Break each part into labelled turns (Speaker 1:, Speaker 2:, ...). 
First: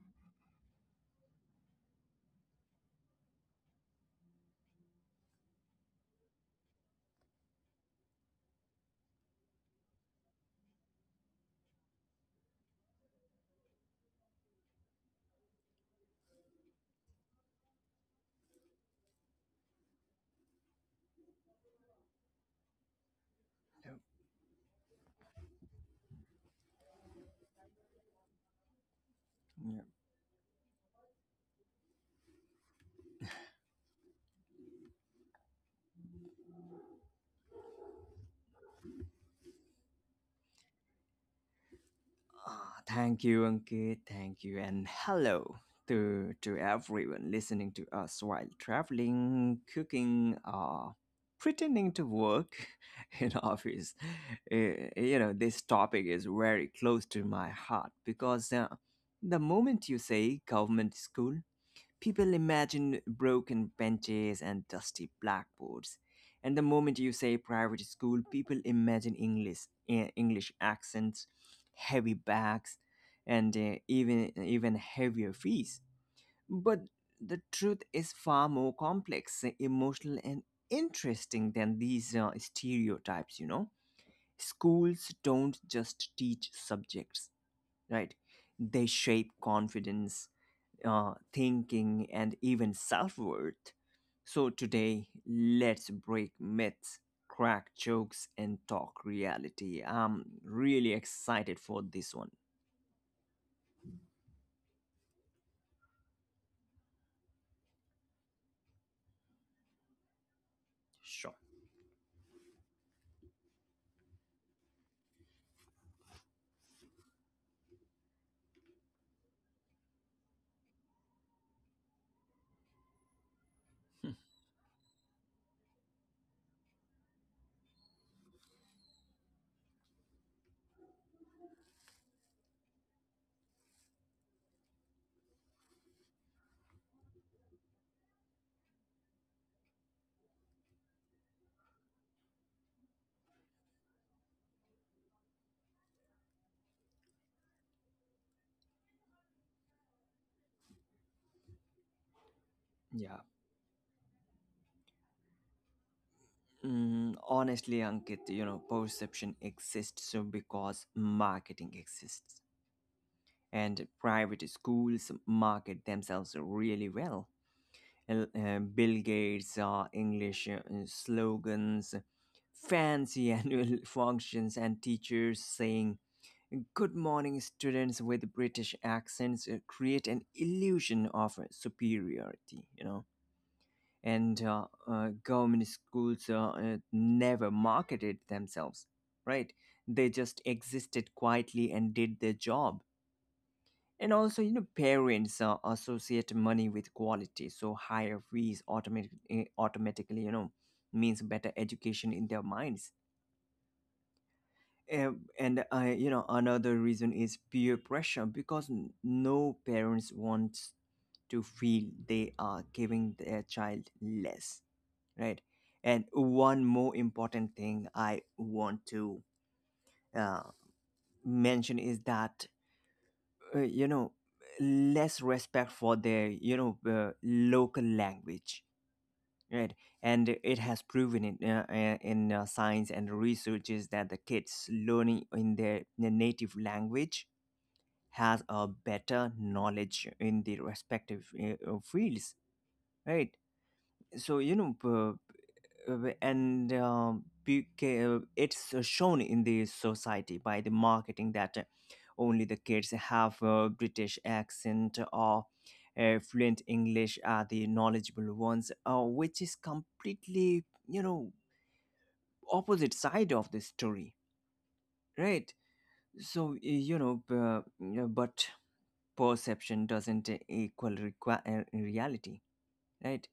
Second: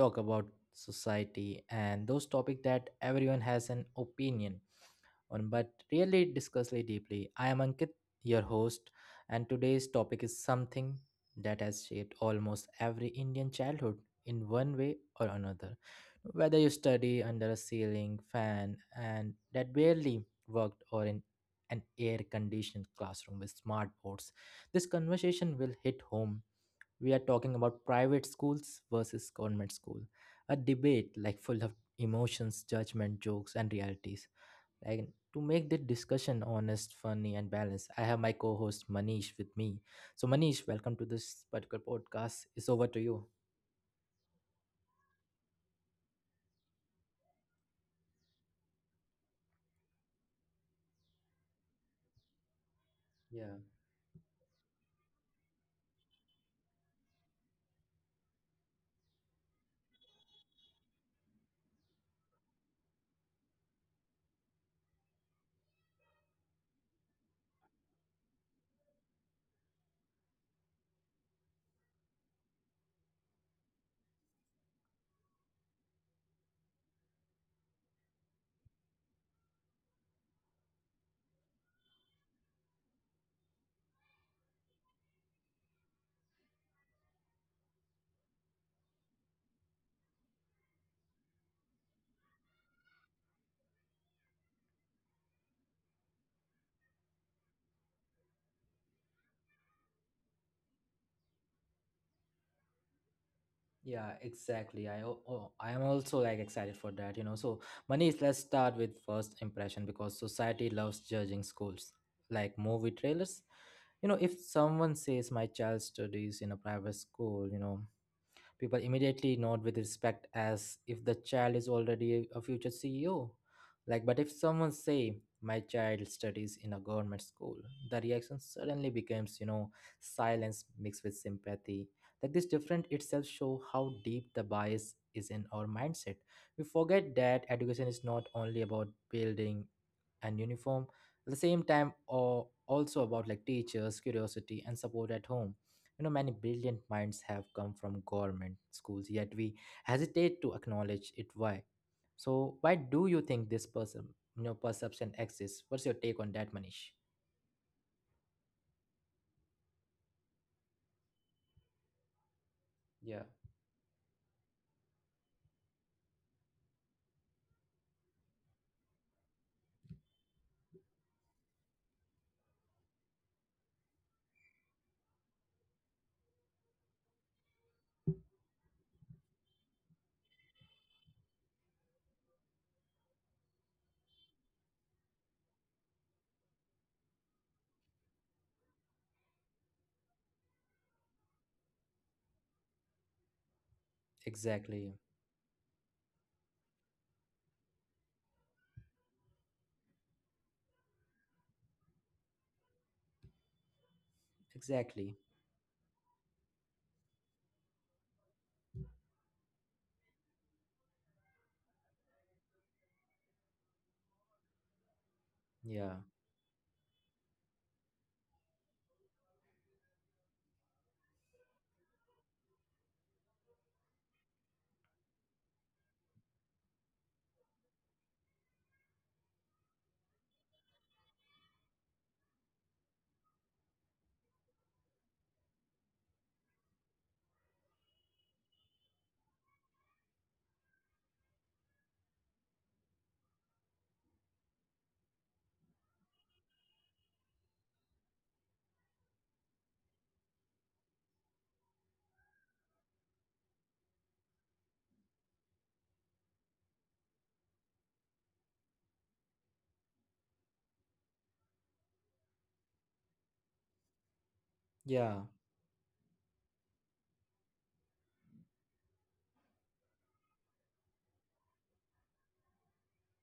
Speaker 1: talk about society and those topics that everyone has an opinion on but really discuss it deeply. I am Ankit, your host, and today's topic is something that has shaped almost every Indian childhood in one way or another. Whether you study under a ceiling fan and that barely worked or in an air conditioned classroom with
Speaker 2: Yep.
Speaker 1: smart boards, this conversation will hit home. We are talking about private schools versus government
Speaker 2: Yep.
Speaker 1: school, a debate like full of emotions, judgment, jokes, and realities. Like, to make the discussion honest, funny, and balanced, I have my co-host Manish with me. So Manish, welcome to this particular podcast, it's over to
Speaker 2: Thank
Speaker 1: you.
Speaker 2: you, Ankit. Thank you, and hello to everyone listening to us while traveling, cooking, or pretending to work in
Speaker 1: Yeah.
Speaker 2: office. You know, this topic is very close to my heart because the moment you say government school, people imagine broken benches and dusty blackboards. And the moment you say private school, people imagine English, English accents, heavy bags, and even heavier fees. But the truth is far more complex, emotional, and interesting than these stereotypes. You know, schools don't just teach subjects, right? They shape confidence, thinking, and even self worth. So, today, let's break myths, crack jokes, and talk reality. I'm really excited for this one.
Speaker 1: Yeah, exactly. I am also like excited for that, you know. So, Manish, let's start with first impression because society loves
Speaker 2: Sure.
Speaker 1: judging schools, like movie trailers. You know, if someone says my child studies in a private school, you know, people immediately nod with respect as if the child is already a future CEO. Like, but if someone say, "My child studies in a government school," the reaction suddenly becomes, you know, silence mixed with sympathy. Like this different itself show how deep the bias is in our mindset. We forget that education is not only about building and uniform, at the same time, or also about like teachers, curiosity, and support at home. You know, many brilliant minds have come from government schools, yet we hesitate to acknowledge it. Why, so why do
Speaker 2: Yeah.
Speaker 1: you think this person, you know, perception exists, what's your take on that Manish?
Speaker 2: Honestly, Ankit, you know, perception exists so because marketing exists.
Speaker 1: Yeah,
Speaker 2: And private schools market themselves really well. Bill Gates, English, slogans, fancy annual functions, and teachers saying good morning students with British accents create an illusion of superiority, you know. And government schools never marketed themselves, right? They just existed quietly and did their job, and also, you know,
Speaker 1: exactly.
Speaker 2: parents associate money with quality, so higher fees automatically, you know, means better education in their minds.
Speaker 1: Exactly.
Speaker 2: And you know, another reason is peer pressure because no parents wants to feel they are giving their child less, right?
Speaker 1: Yeah.
Speaker 2: And one more important thing I want to uh, mention is that you know, less respect for their, you know, local language, right? And it has proven in, in science and researches that the kids learning in their native language has a better knowledge in the respective fields, right? So you know, it's shown in the society by the marketing that only the kids have a British accent or fluent English are the knowledgeable ones, which is completely, you know, opposite side of the story,
Speaker 1: Yeah,
Speaker 2: right? So you know, but perception doesn't equal reality, right?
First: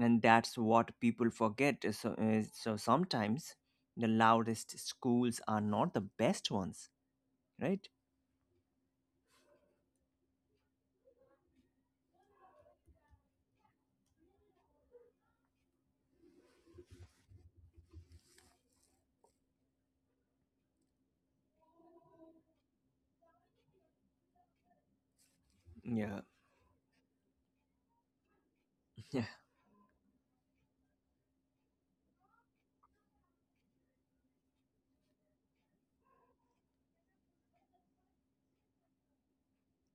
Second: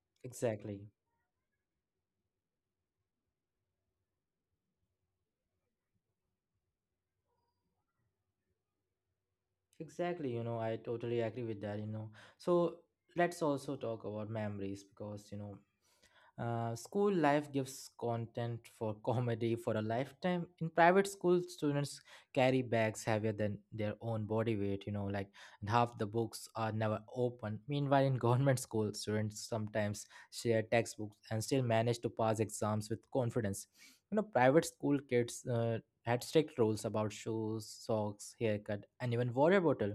Speaker 2: And that's
Speaker 1: exactly.
Speaker 2: what people forget. So, so sometimes the loudest schools are not the best ones, right?
Speaker 1: Exactly, you know, I totally agree with that, you know. So let's also talk about memories because you know, school life gives content for comedy for a lifetime. In private school, students carry bags heavier than their own body weight, you know, like, and half the
Speaker 2: Yeah.
Speaker 1: books are never open. Meanwhile, in government school,
Speaker 2: Yeah.
Speaker 1: students sometimes share textbooks and still manage to pass exams with confidence. You know, private school kids had strict rules about shoes, socks, haircut, and even water bottle.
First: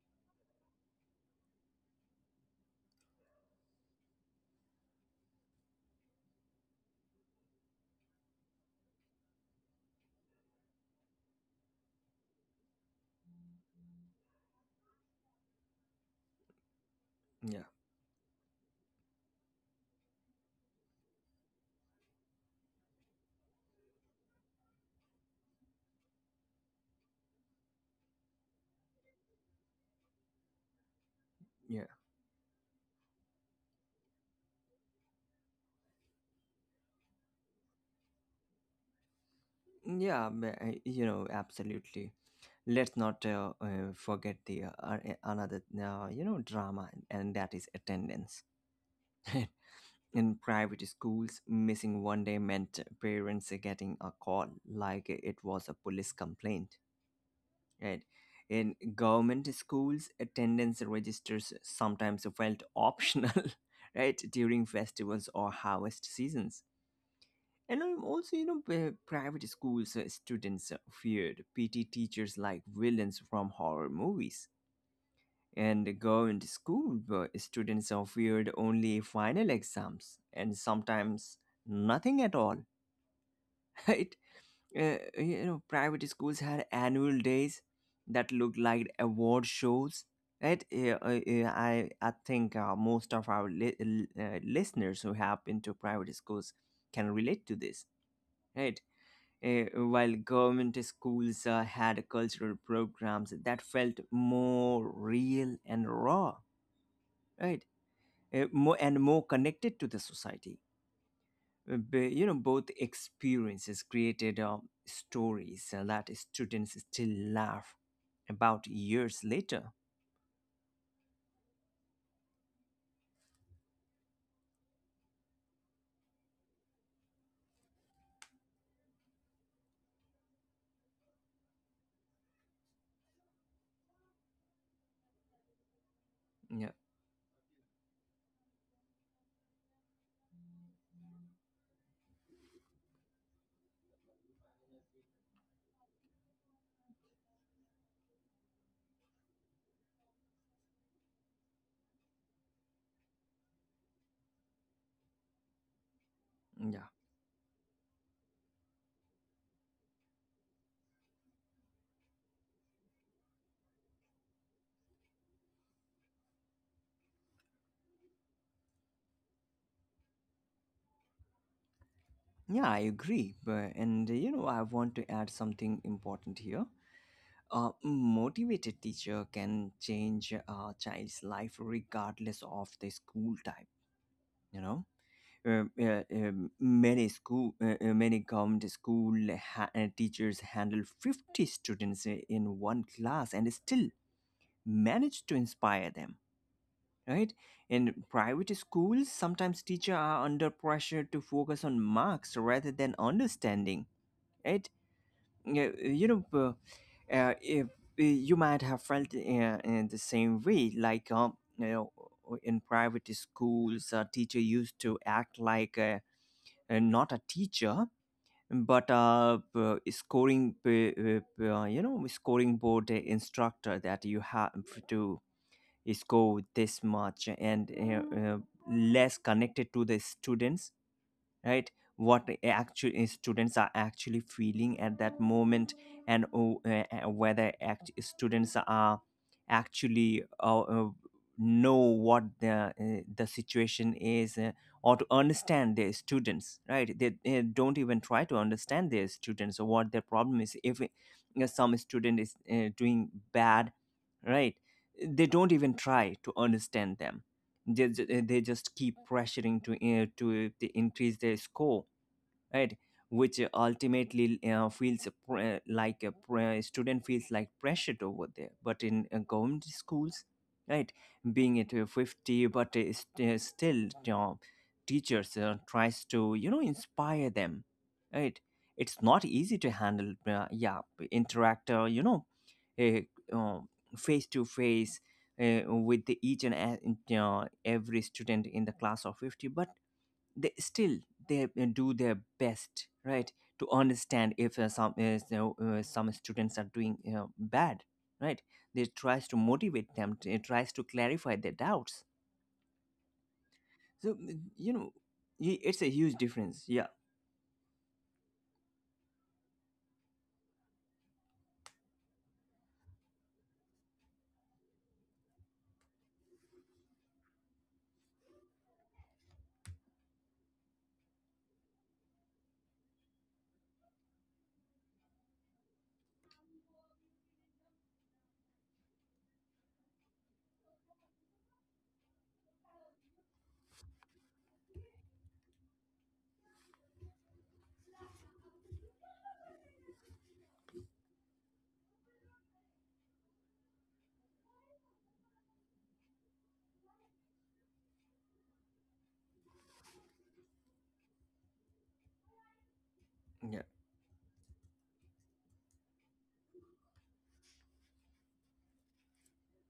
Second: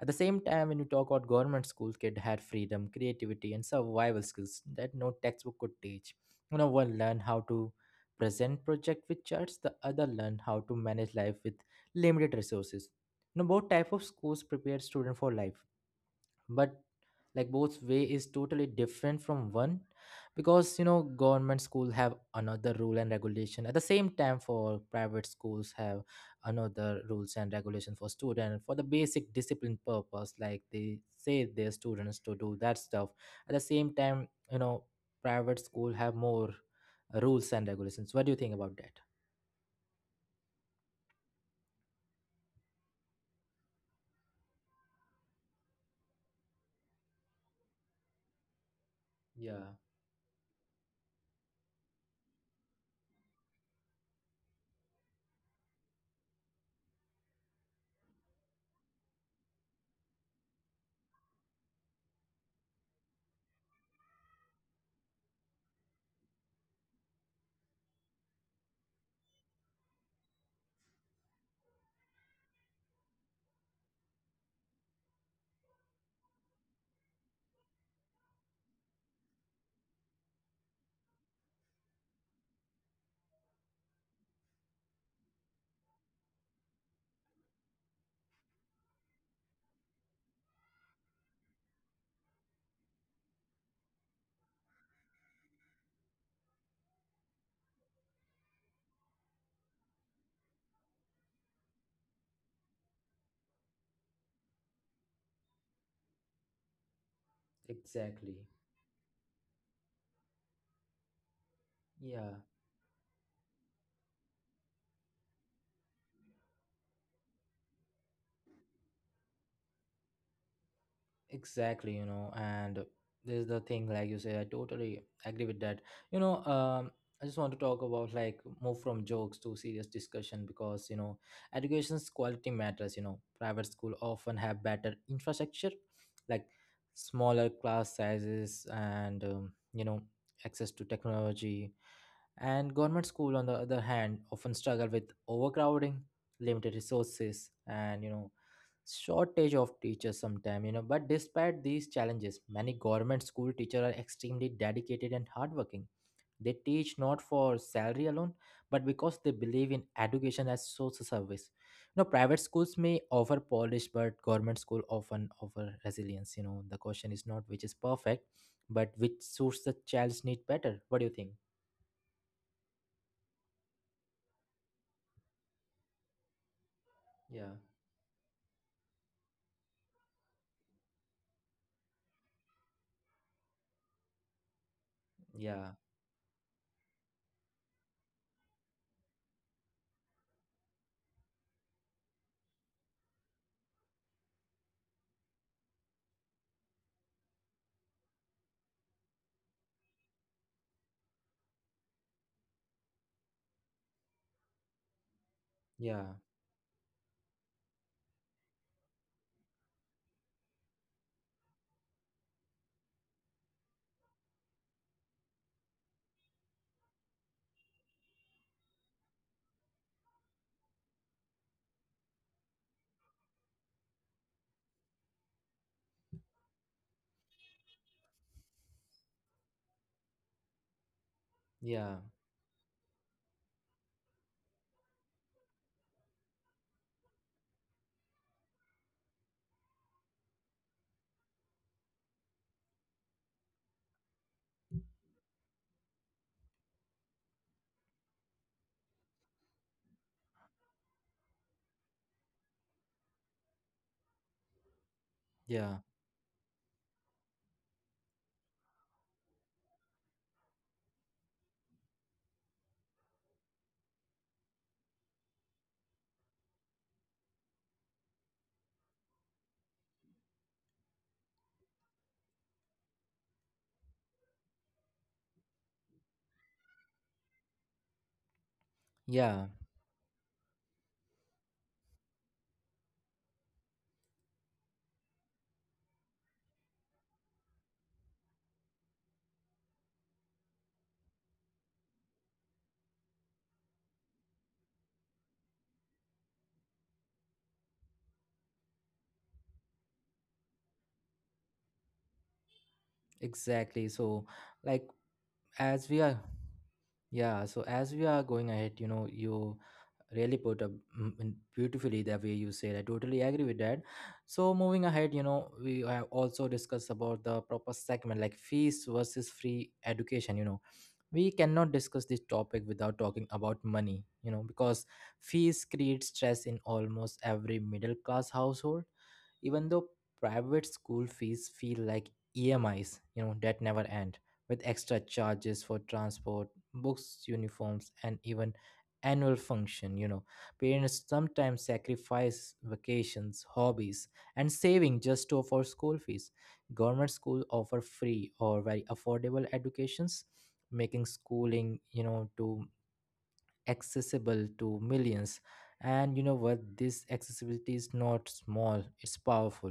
Speaker 1: At the same time, when you talk about government schools, kid had freedom, creativity, and survival skills that no textbook could teach. You know, one learn how to present project with charts, the other learn how to manage life with limited resources. You know, both type of schools prepare student for life, but like
Speaker 2: Yeah.
Speaker 1: both way is totally different from one because you know government school have another rule and regulation at the same time for private schools have another rules and regulation for student for the basic discipline purpose, like they say their
Speaker 2: Yeah.
Speaker 1: students to do that stuff. At the same time, you know, private school have more rules and regulations. What do you think about that?
Speaker 2: Yeah, you know, absolutely. Let's not forget the another, you know, drama, and that is attendance.
Speaker 1: Yeah,
Speaker 2: In private schools, missing one day meant parents getting a call like it was a police complaint, right? In government schools, attendance registers sometimes felt optional, right, during festivals or harvest seasons. And also, you know, private schools students feared PT teachers like villains from horror movies. And the government school students are feared only final exams and sometimes nothing at all, right? You know, private schools had annual days that looked like award shows, right? I think most of our listeners who have been to private schools can relate to this, right? Uh, while government schools had cultural programs that felt more real and raw, right?
Speaker 1: exactly.
Speaker 2: More and more connected to the society. You
Speaker 1: Yeah.
Speaker 2: know, both experiences created stories that students still laugh about years later.
Speaker 1: Exactly, you know, and this is the thing, like you say, I totally agree with that. You know, I just want to talk about like move from jokes to serious discussion because you know, education's quality matters. You know, private school often have better infrastructure, like
Speaker 2: Yeah.
Speaker 1: smaller class sizes and you know, access to technology. And government school, on the other hand, often struggle with overcrowding, limited resources, and you know, shortage of teachers sometime. You know, but despite these challenges many government school teachers are extremely dedicated and hardworking. They
Speaker 2: Yeah.
Speaker 1: teach not for salary alone but because they believe in education as social service. You know, private schools may offer polish but government school often offer resilience. You know, the question is not which is perfect but which suits the child's need better. What do you think?
Speaker 2: Yeah, I agree. And you know, I want to add something important here.
Speaker 1: Yeah.
Speaker 2: A motivated teacher can change a child's life regardless of the school type, you know.
Speaker 1: Yeah.
Speaker 2: Many government school teachers handle 50 students in one class and still manage to inspire them, right? In private schools, sometimes teachers are under pressure to focus on marks rather than understanding, right? Yeah,
Speaker 1: Yeah.
Speaker 2: you know, if, you might have felt in the same way, like, you know, in private schools a teacher used to act like not a teacher but a, scoring, uh, you know, scoring board instructor, that you have to score this much, and less connected to the students, right?
Speaker 1: Yeah.
Speaker 2: What actually students are actually feeling at that moment, and whether students are actually know what the situation is, or to understand their students, right? They, don't even try to understand their students or what their problem is. If you, some student is doing bad, right, they don't
Speaker 1: Yeah.
Speaker 2: even try to understand them. they, they just keep pressuring to increase their score, right? Which ultimately feels like a student feels like pressured over there. But in government schools, right, being at 50, but still, you know, teachers tries to, you know, inspire them, right? It's not
Speaker 1: Yeah,
Speaker 2: easy to handle, yeah, interact, you know, uh, uh, face to face with the each and every student in the class of 50, but they still, they do their best, right? To understand if some is, you know, some students are doing, you know, bad, right, they tries to motivate them. It tries to clarify their doubts.
Speaker 1: exactly.
Speaker 2: So,
Speaker 1: So
Speaker 2: you
Speaker 1: like
Speaker 2: know, it's
Speaker 1: as
Speaker 2: a
Speaker 1: we are,
Speaker 2: huge difference. Yeah.
Speaker 1: yeah, so as we are going ahead, you know, you really put up beautifully the way you said. I totally agree with that. So moving ahead, you know, we have also discussed about the proper segment like fees versus free education. You know, we cannot discuss this topic without talking about money. You know, because fees create stress in almost every middle class household, even though private school fees feel like EMIs, you know, that never end, with extra charges for transport, books, uniforms, and even annual function, you know. Parents sometimes sacrifice vacations, hobbies, and saving just to afford school fees. Government schools offer free or very affordable educations, making schooling, you know, to
Speaker 2: Yeah.
Speaker 1: accessible to millions. And you know what, this accessibility is not small, it's powerful.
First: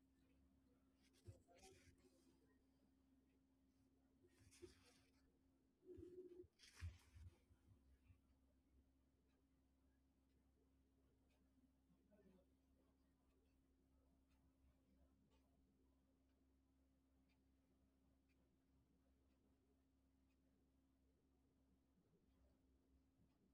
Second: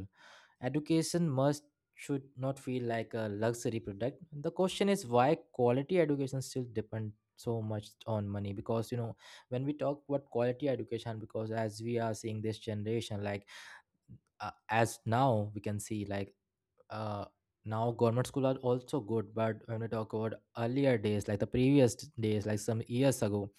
Speaker 1: Education must should not feel like a luxury product. The question is why quality education still depend so much on money, because you know, when we talk about quality education, because as we are seeing this generation like as now we can see like uh now government school are also good, but when we talk about earlier days like the previous days, like some years ago,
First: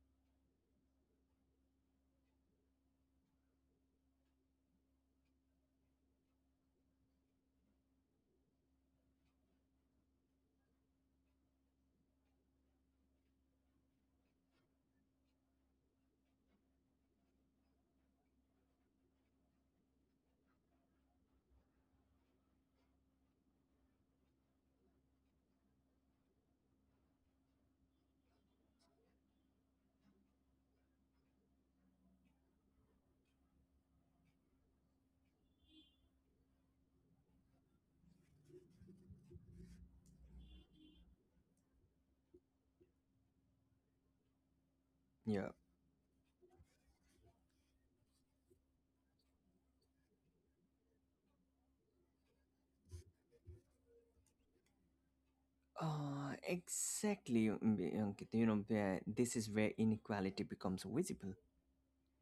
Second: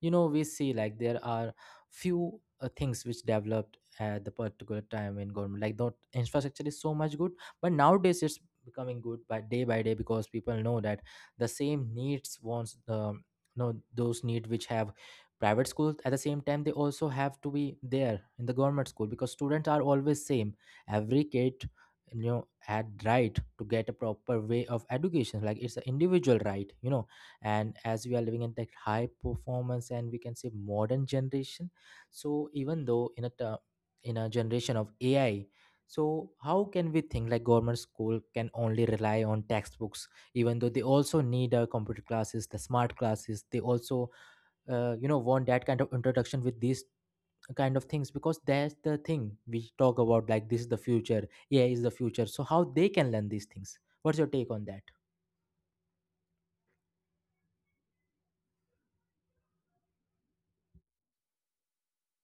Speaker 1: you know, we see like there are few things which developed at the particular time in government, like the infrastructure is so much good, but nowadays it's becoming good by day by day, because people know that the same needs wants the, no, those need which have private schools at the same time, they also have to be there in the government school because students are always same. Every kid, you know, had right to get a proper way of education, like it's an individual right, you know. And as we are living in that high performance and we can say modern generation, so even though in a generation of AI, so how can we think like government school can only rely on textbooks, even though they also need computer classes, the smart classes, they also you know, want
Speaker 2: Yeah.
Speaker 1: that kind of introduction with these kind of things, because that's the thing we talk about, like this is the future. AI is the future, so how they can learn these things? What's your take on that?
Speaker 2: Exactly. Ankit, you know, this is where inequality becomes visible,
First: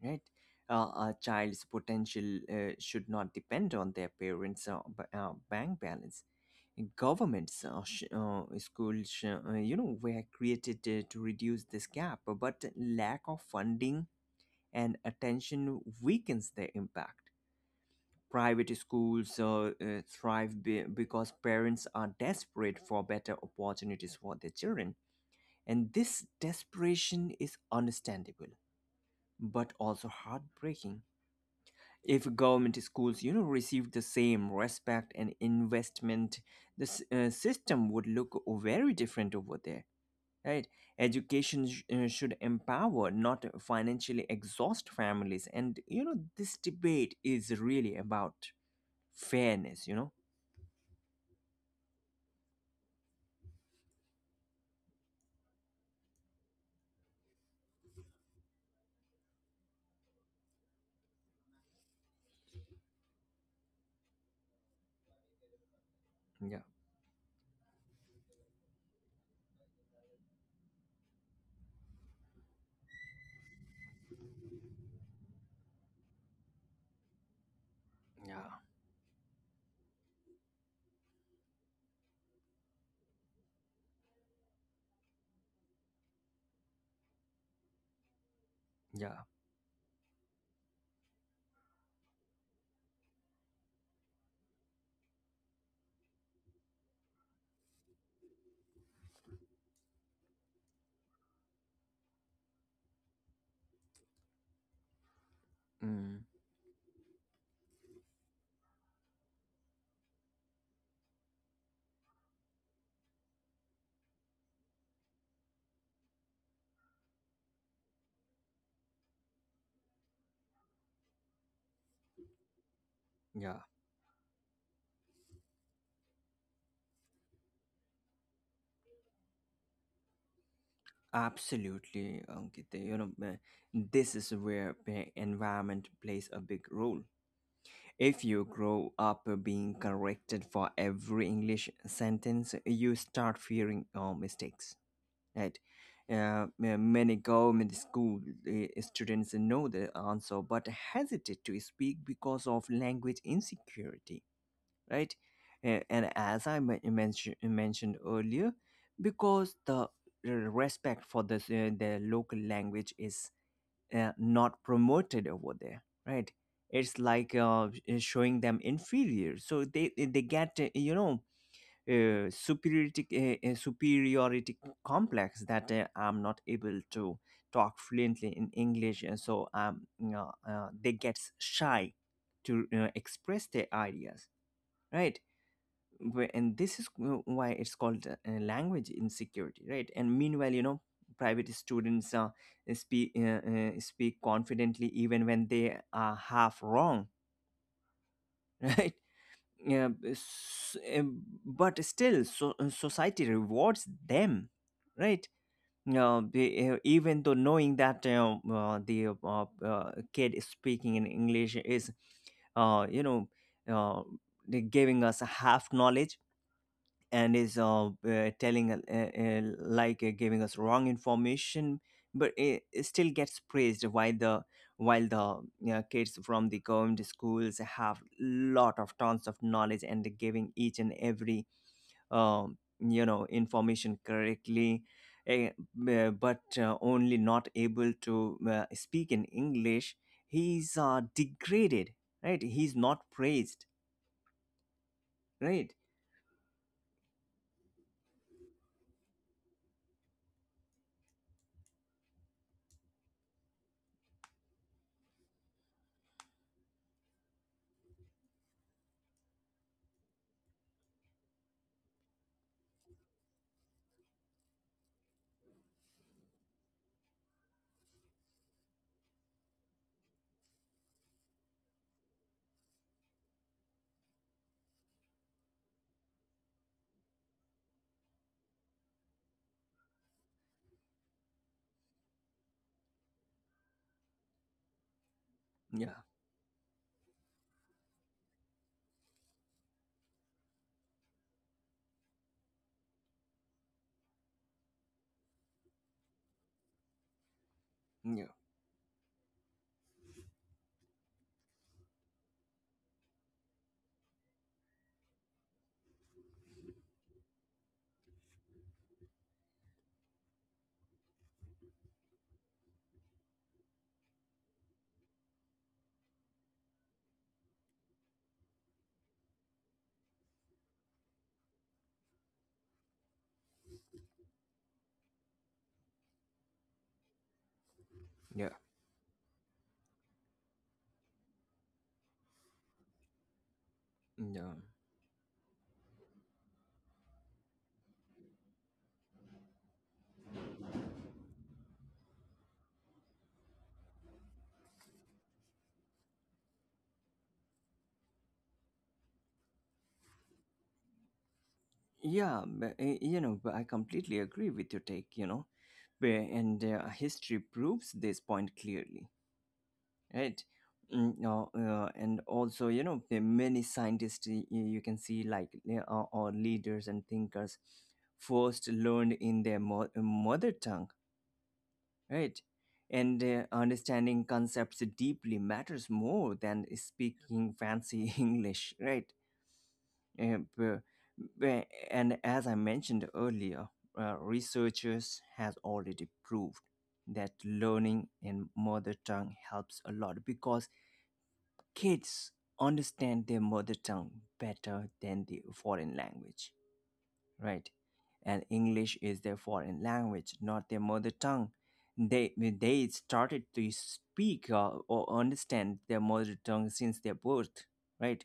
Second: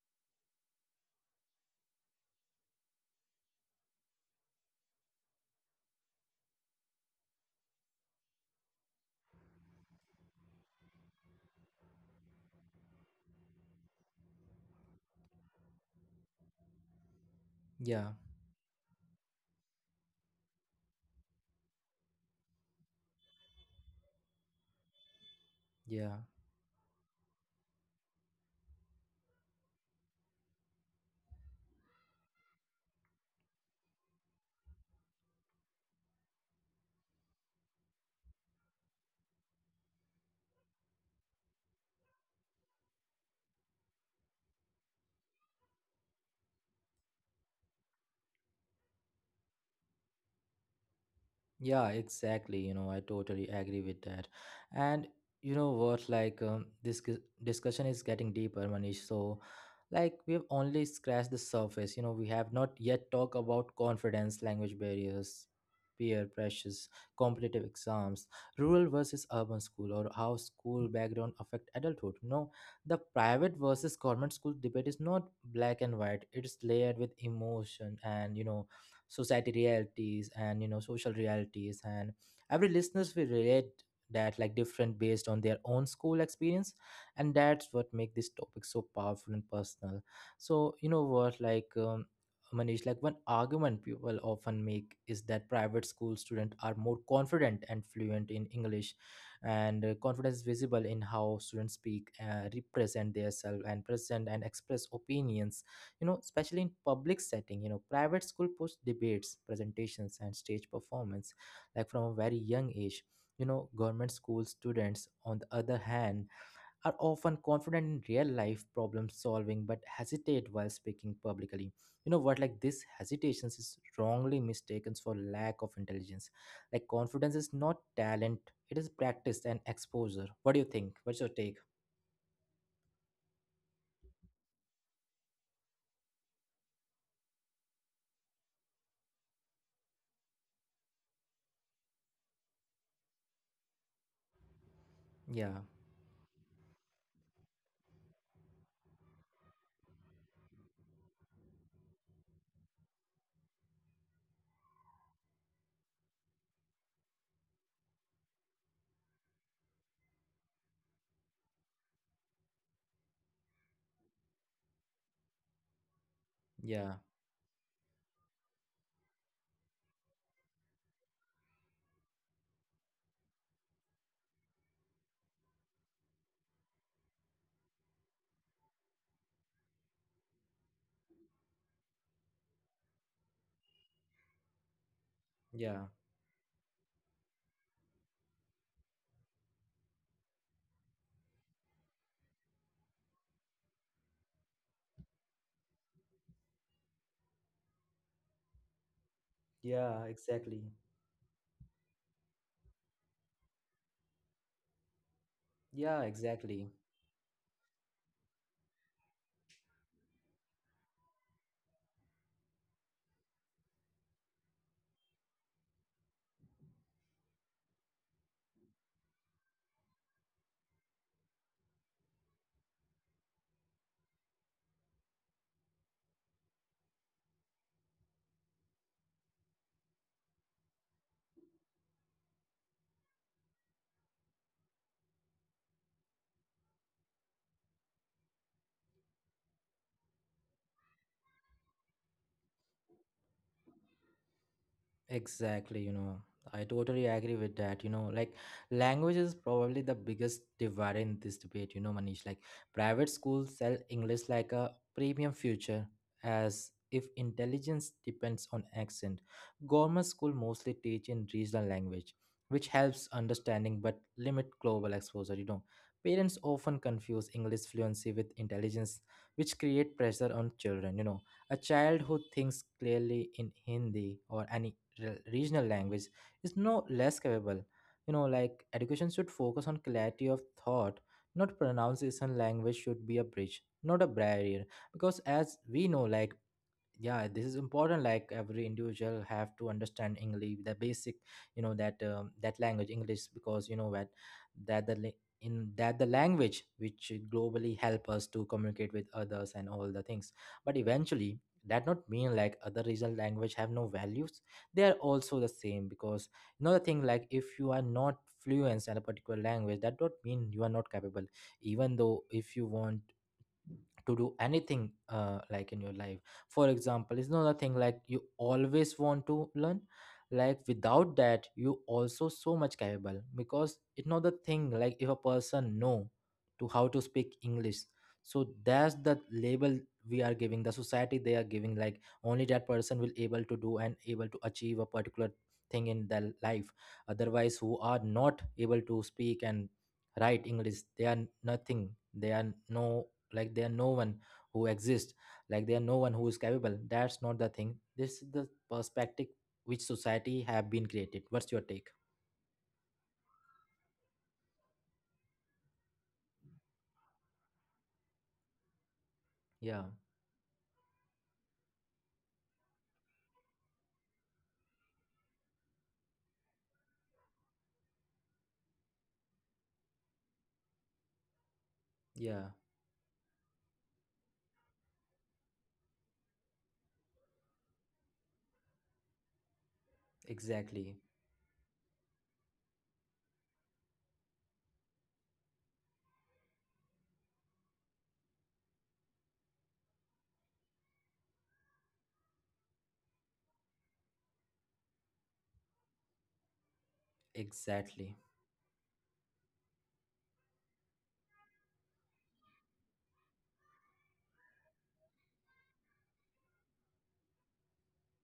Speaker 2: right? Uh, a child's potential should not depend on their parents' bank balance. Governments, sh- schools, you know, were created to reduce this gap, but lack of funding and attention weakens their impact.
Speaker 1: Yeah.
Speaker 2: Private schools thrive because parents are desperate for better opportunities for their children, and
Speaker 1: Yeah.
Speaker 2: this desperation is understandable but also heartbreaking. If government schools, you know, received the same respect and investment, the system would look very different over there, right? Education should empower, not financially exhaust families, and you know, this debate is really about fairness, you know.
Speaker 1: Yeah, exactly. You know, I totally agree with that. And you know what, like this discussion is getting deeper, Manish. So, like we've only scratched the surface. You know, we have not yet talked about confidence, language barriers, peer
Speaker 2: Yeah.
Speaker 1: pressures, competitive exams, rural versus urban school, or how school background affect adulthood. You know, the private versus government school debate is not black and white. It's layered with emotion and you
Speaker 2: Yeah.
Speaker 1: know society realities and you know social realities, and every listeners will relate that like different based on their own school experience, and that's what make this topic so
Speaker 2: Yeah.
Speaker 1: powerful and personal. So you know what, like Manish, like one argument people often make is that private school students are more confident and fluent in English, and confidence visible in how students speak, represent themselves and present and express opinions, you
Speaker 2: mm,
Speaker 1: know, especially in public setting. You know, private school push debates, presentations, and stage performance, like from a very young age. You know, government school students, on the other hand, are often confident in real life problem solving but hesitate while speaking publicly. You know what, like this hesitations
Speaker 2: yeah,
Speaker 1: is wrongly mistaken for lack of intelligence. Like confidence is not talent, it is practice and exposure. What do you think, what's your take?
Speaker 2: absolutely, Ankita. You know, this is where environment plays a big role. If you grow up being corrected for every English sentence, you start fearing your mistakes, right?
Speaker 1: Yeah.
Speaker 2: Many government school students know the answer but hesitate to speak because of language insecurity, right? And as I mentioned earlier, because the respect for the local language is not promoted over there, right? It's
Speaker 1: Yeah.
Speaker 2: like, showing them inferior, so they get, you know, uh, superiority superiority complex, that I'm not able to talk fluently in English, and so, you know, they get shy to express their ideas, right?
Speaker 1: Yeah.
Speaker 2: And this is why it's called, language insecurity, right? And meanwhile, you know, private students speak confidently even when they are half wrong, right?
Speaker 1: Yeah, exactly.
Speaker 2: But still so, society rewards them, right?
Speaker 1: Yeah, exactly.
Speaker 2: Uh, even though knowing that the kid is speaking in English is, you know, uh, they're giving us a half knowledge and is, telling like giving us wrong information, but it still gets praised. While the, while the, you know, kids from the government schools have lot of tons of knowledge and they're giving each and every, you know, information correctly. eh, but only not able to speak in English, he's degraded, right? He's not praised, right.
Speaker 1: Exactly, you know, I totally agree with that. You know, like language is probably the biggest divider in this debate, you know, Manish. Like private schools sell English like a premium future, as if intelligence depends on accent. Government school mostly teach in regional language, which helps understanding but limit global exposure, you know. Parents often confuse English fluency with intelligence, which create pressure on children, you know. A child who thinks clearly in Hindi or any regional language is no less capable. You know, like education should focus on clarity of thought, not pronunciation. Language should be a bridge, not a barrier. Because as we
Speaker 2: Yeah.
Speaker 1: know, like, yeah, this is important. Like every individual have to understand English, the basic. You know that that language English, because you know that the la- in that the language which globally help
Speaker 2: Yeah.
Speaker 1: us to communicate with others and all the things. But eventually that not mean like other regional language have no values, they are also the same. Because another thing, like if you are not fluent in a particular language, that don't mean you are not capable. Even though if you want to do anything, like in your life, for example. It's another thing, like you always want to learn. Like without that you also so much capable, because it's not the thing like if a person know to how to speak English,
Speaker 2: Yeah.
Speaker 1: so that's the label we are giving. The society, they are giving like only that person will able to do and able to
Speaker 2: Yeah.
Speaker 1: achieve a particular thing in their life. Otherwise, who are not able to speak and write English, they are nothing. They are no, like they are no one who exists. Like they are no one who is capable. That's not the thing. This is the perspective which society have been created. What's your take?
Speaker 2: Yeah, you know, but I completely agree with your take, you know. And history proves this point clearly,
Speaker 1: Yeah,
Speaker 2: right? Now, and also, you know, the many scientists, you can see, like, or leaders and thinkers, first learned in their mother tongue, right?
Speaker 1: yeah,
Speaker 2: And understanding concepts deeply matters more than speaking fancy English, right? Uh, b-
Speaker 1: exactly,
Speaker 2: b- And as I mentioned earlier, researchers has already proved that learning in mother tongue helps a lot because kids understand their mother tongue better than the foreign language, right?
Speaker 1: exactly.
Speaker 2: And English is their foreign language, not their mother tongue. They started to speak or understand their mother tongue since their birth, right?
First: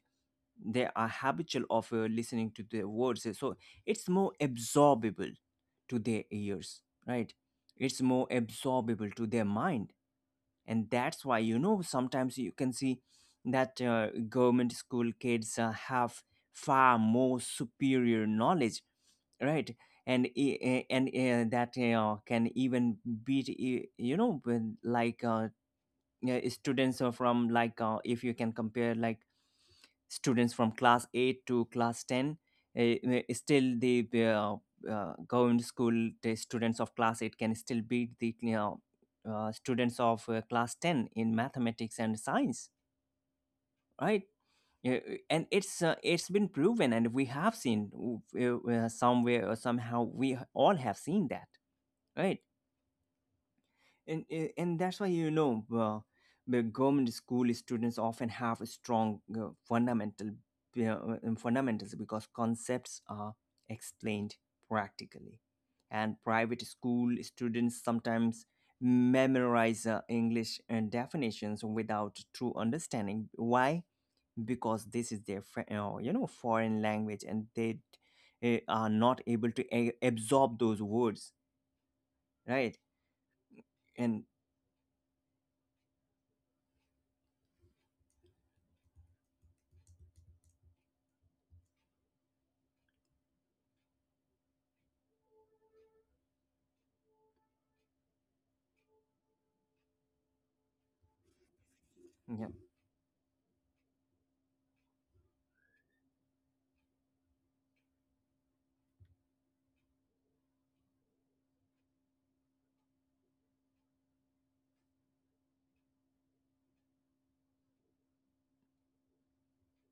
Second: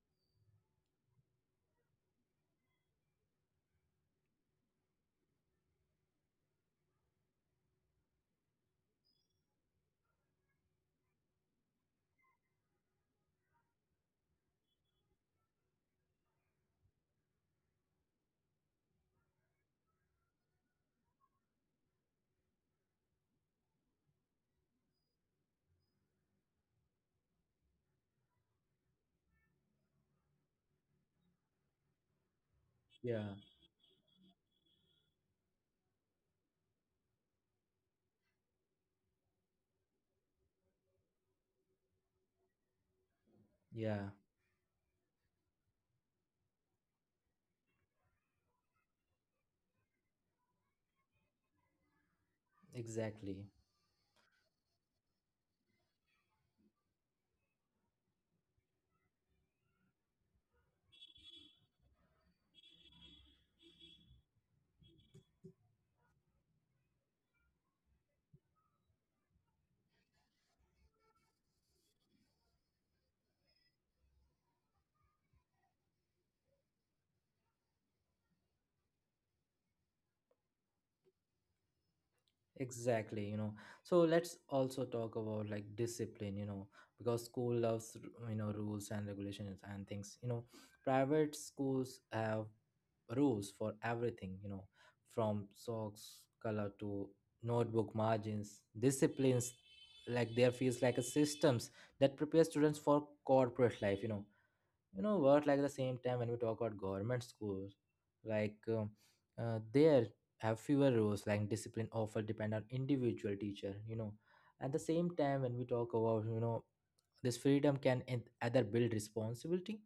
Speaker 2: They are habitual of listening to the words so it's more absorbable to their ears. Right, it's more absorbable to their mind. And that's why you know sometimes you can see that government school kids have far more superior knowledge. Right. And that can even beat you know, when, yeah, students are from if you can compare like students from class 8 to class 10.
Speaker 1: Yeah,
Speaker 2: Still the government school, the students of class 8 can still beat the, you know, students of class 10 in mathematics and science.
Speaker 1: yeah,
Speaker 2: Right. Yeah, and it's been proven and we have seen somewhere or somehow we all have seen that. Right.
Speaker 1: exactly,
Speaker 2: And that's why you know, the government school students often have a strong uh, fundamentals because concepts are explained practically. And private school students sometimes memorize english definitions without true understanding why, because this is their you know, foreign language and they are not able to absorb those words. Right.
Speaker 1: exactly, you know. So
Speaker 2: And
Speaker 1: let's also talk about, like, discipline, you know. Because school loves, you know, rules and regulations and things, you know. Private schools have rules for everything, you know, from socks color to notebook margins, disciplines. Like there feels like a systems that prepare students for corporate life. You know what? Like the same time when we talk about government schools, like, there have fewer rules. Like discipline often depend on individual teacher. You know, at the same time when we talk about, you know, this freedom can either build responsibility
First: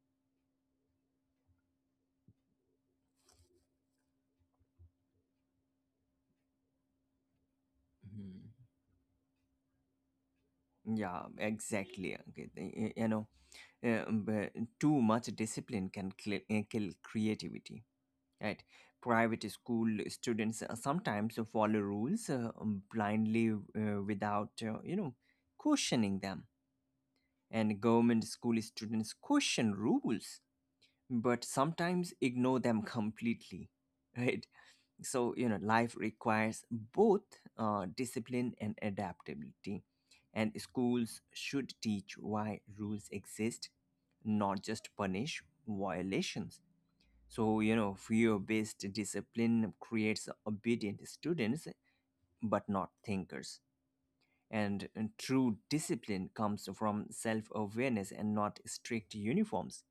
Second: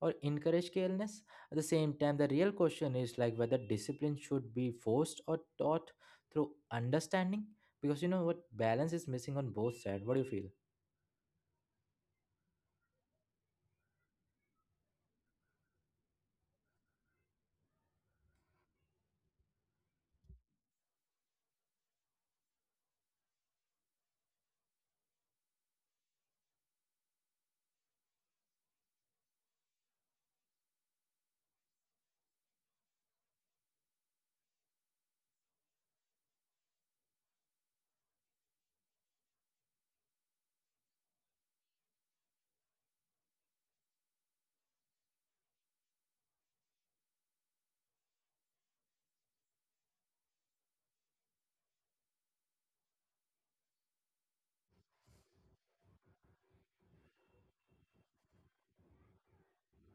Speaker 1: or encourage carelessness. At the same time, the real question is like whether discipline should be forced or taught through understanding. Because you know what,
Speaker 2: yeah,
Speaker 1: balance is missing on both sides. What do you feel?
Speaker 2: yeah, exactly. Okay, you know, but too much discipline can kill creativity. Right? Private school students sometimes follow rules, blindly, without, you know, questioning them. And government school students question rules, but sometimes ignore them completely. Right? So you know, life requires both discipline and adaptability, and schools should teach why rules exist, not just punish violations. So you know, fear based discipline creates obedient students, but not thinkers. And true discipline comes from self awareness and not strict uniforms.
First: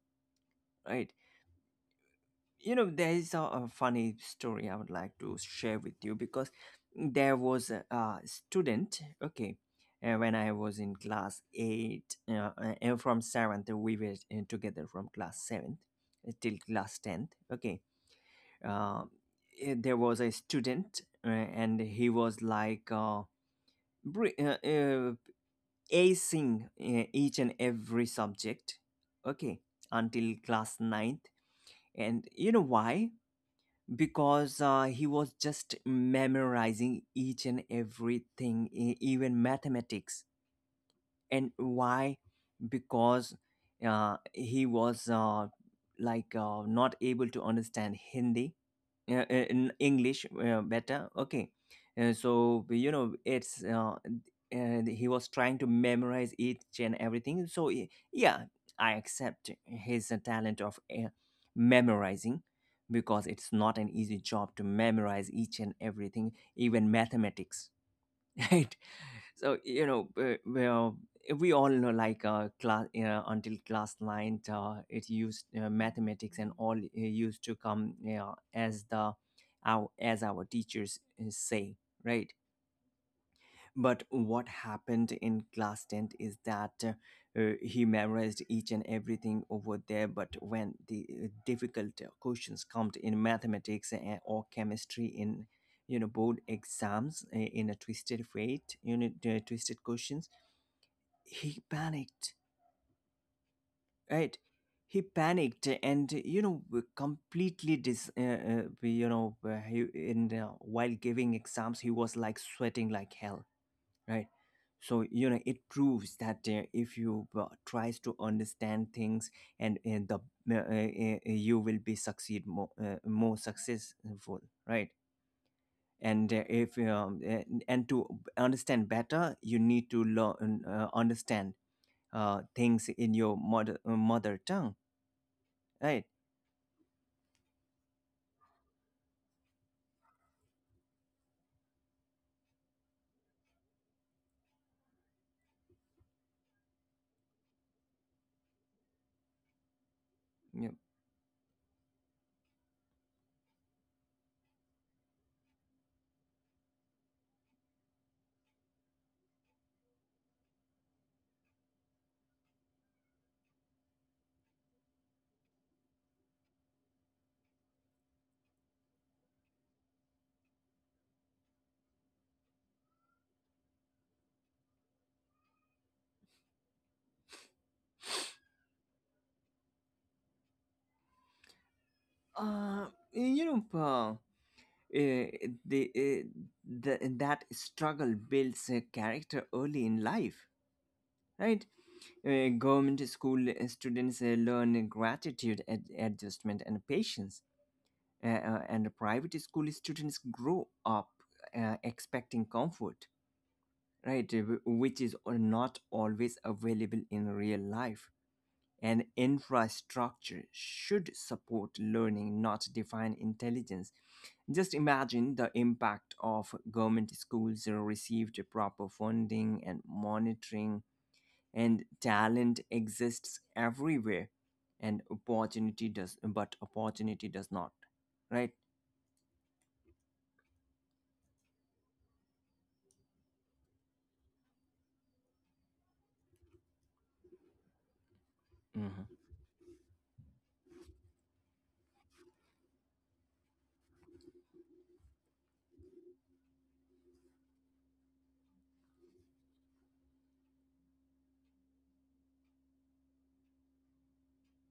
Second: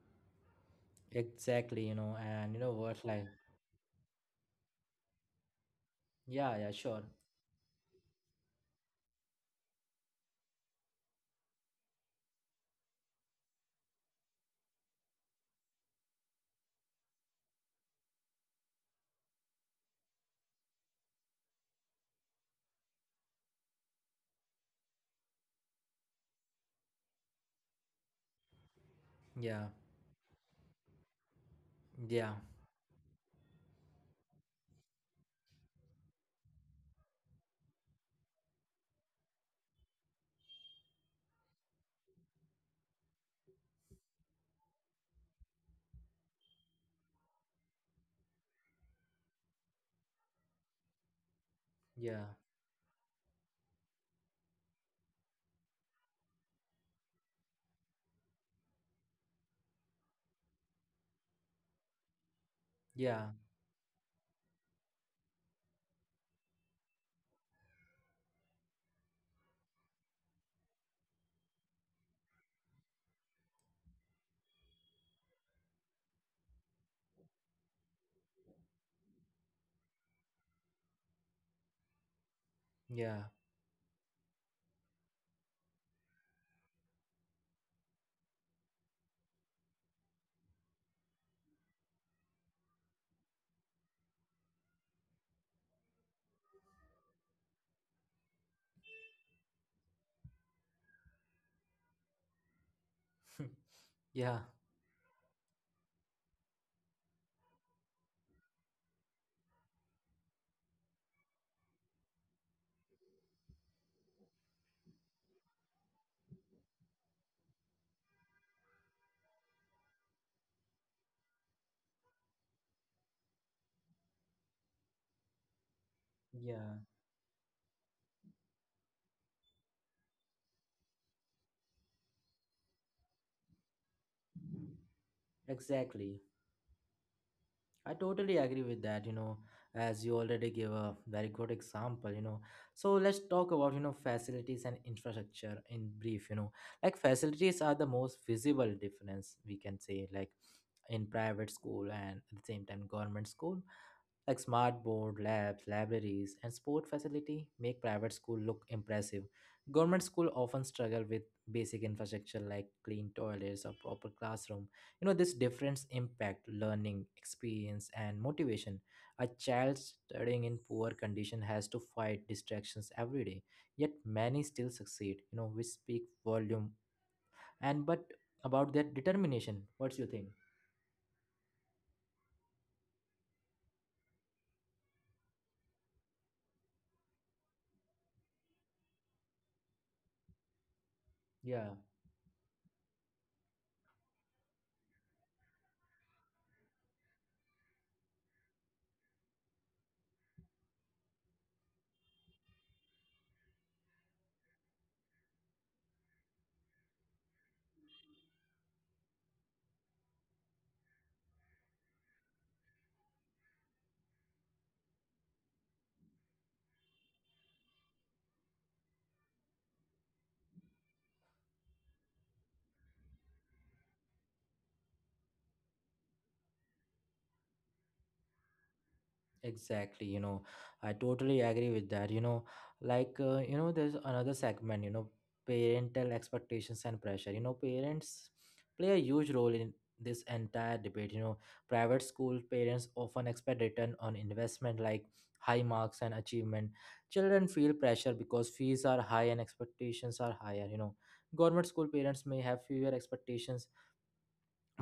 Speaker 2: Right.
Speaker 1: Exactly, you know, and you know
Speaker 2: You know,
Speaker 1: what,
Speaker 2: there
Speaker 1: like,
Speaker 2: is a funny story I would like to share with you, because
Speaker 1: yeah, yeah, sure.
Speaker 2: there was a student, okay, when I was in class 8, and from 7th we were together from class 7th till class 10th, okay. uh, there was a student, and he was like br- uh, uh, acing each and every subject, okay,
Speaker 1: Yeah,
Speaker 2: until class ninth. And
Speaker 1: yeah,
Speaker 2: you know why? Because he was just memorizing each and everything, even mathematics. And why? Because he was not able to understand hindi in english better, okay. And
Speaker 1: yeah,
Speaker 2: so you know, it's and he was trying to memorize each and everything. So yeah, I accept his talent of memorizing, because
Speaker 1: yeah,
Speaker 2: it's not an easy job to memorize each and everything, even mathematics. Right. So you know, well, we all know like class until class 9, it used mathematics and all used to come, you, as the our, as our teachers say. Right.
Speaker 1: yeah,
Speaker 2: But what happened in class 10 is that he memorized each and everything over there, but when the difficult questions come in mathematics or chemistry in, you know, board exams, in a twisted fate, you know, the twisted questions, he panicked. Right.
Speaker 1: yeah,
Speaker 2: He panicked, and you know, completely dis you know, he, in while giving exams he was like sweating like hell. Right. So you know, it proves that if you tries to understand things and the uh, uh, you will be succeed more, more successful. Right. And if
Speaker 1: yeah,
Speaker 2: and and to understand better, you need to learn, understand things in your mother tongue, right?
Speaker 1: exactly. I totally agree with that, you know, as you already gave a very good example, you know. So let's talk about, you know, facilities and infrastructure in brief, you know. Like facilities are the most visible difference we can say, like
Speaker 2: Yeah.
Speaker 1: in private school and at the same time government school. Like smart board, labs, libraries, and sport facility make private school look impressive. Government school often struggle with basic infrastructure like clean toilets or proper classroom. You know, this difference impact learning, experience, and motivation. A child studying in poor condition has to fight distractions every day, yet many still succeed, you know, which speak volume and but about their determination. What's your thing?
Speaker 2: Uh, you know, eh, the, eh, that struggle builds a character early in life,
Speaker 1: Yeah.
Speaker 2: right? Government school students learn gratitude, adjustment, and patience, and private school students grow up expecting comfort, right? Which is not always available in real life. And infrastructure should support learning, not define intelligence. Just imagine the impact of government schools received proper funding and monitoring, and talent exists everywhere, and opportunity does, but opportunity does not, right?
Speaker 1: Exactly, you know, I totally agree with that. You know, like, you know, there's another segment, you know, parental expectations and pressure. You know, parents play a
Speaker 2: Mm-hmm.
Speaker 1: huge role in this entire debate. You know, private school parents often expect return on investment like high marks and achievement. Children feel pressure because fees are high and expectations are higher. You know, government school parents may have fewer expectations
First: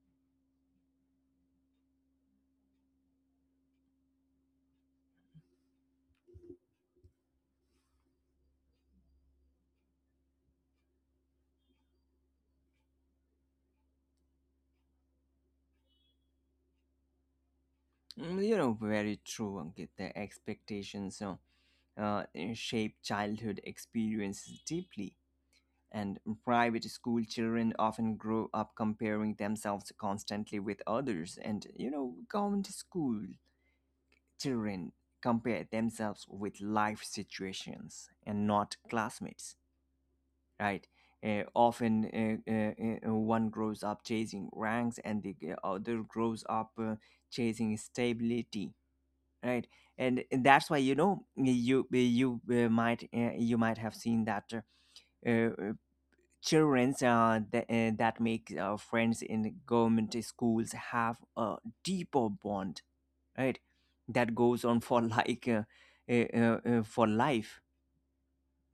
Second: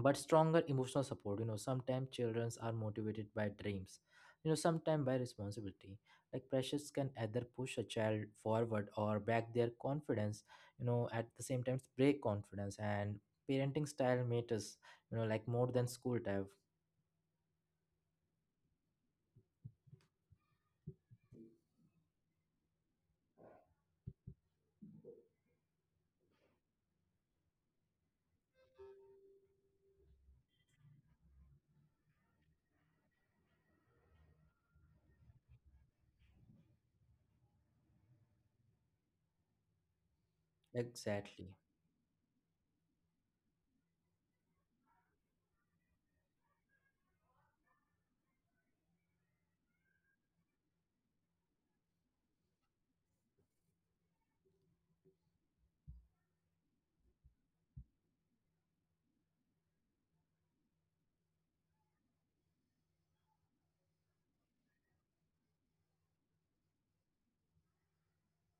Speaker 1: but stronger emotional support. You know sometimes children are motivated by dreams, you know, sometimes by responsibility. Like pressures can either push a child forward or back their confidence. You know, at the same time break confidence. And parenting style matters, you know, like more than school type.
Speaker 2: You know, very true, Ankit. The expectations uh, shape childhood experiences deeply. And private school children often grow up comparing themselves constantly with others. And, you know, government school children compare themselves with life situations and not classmates, right?
Speaker 1: Exactly.
Speaker 2: Often one grows up chasing ranks and the other grows up chasing stability. Right. And that's why you know, you might have seen that uh, uh, children that make friends in government schools have a deeper bond. Right. That goes on for for life.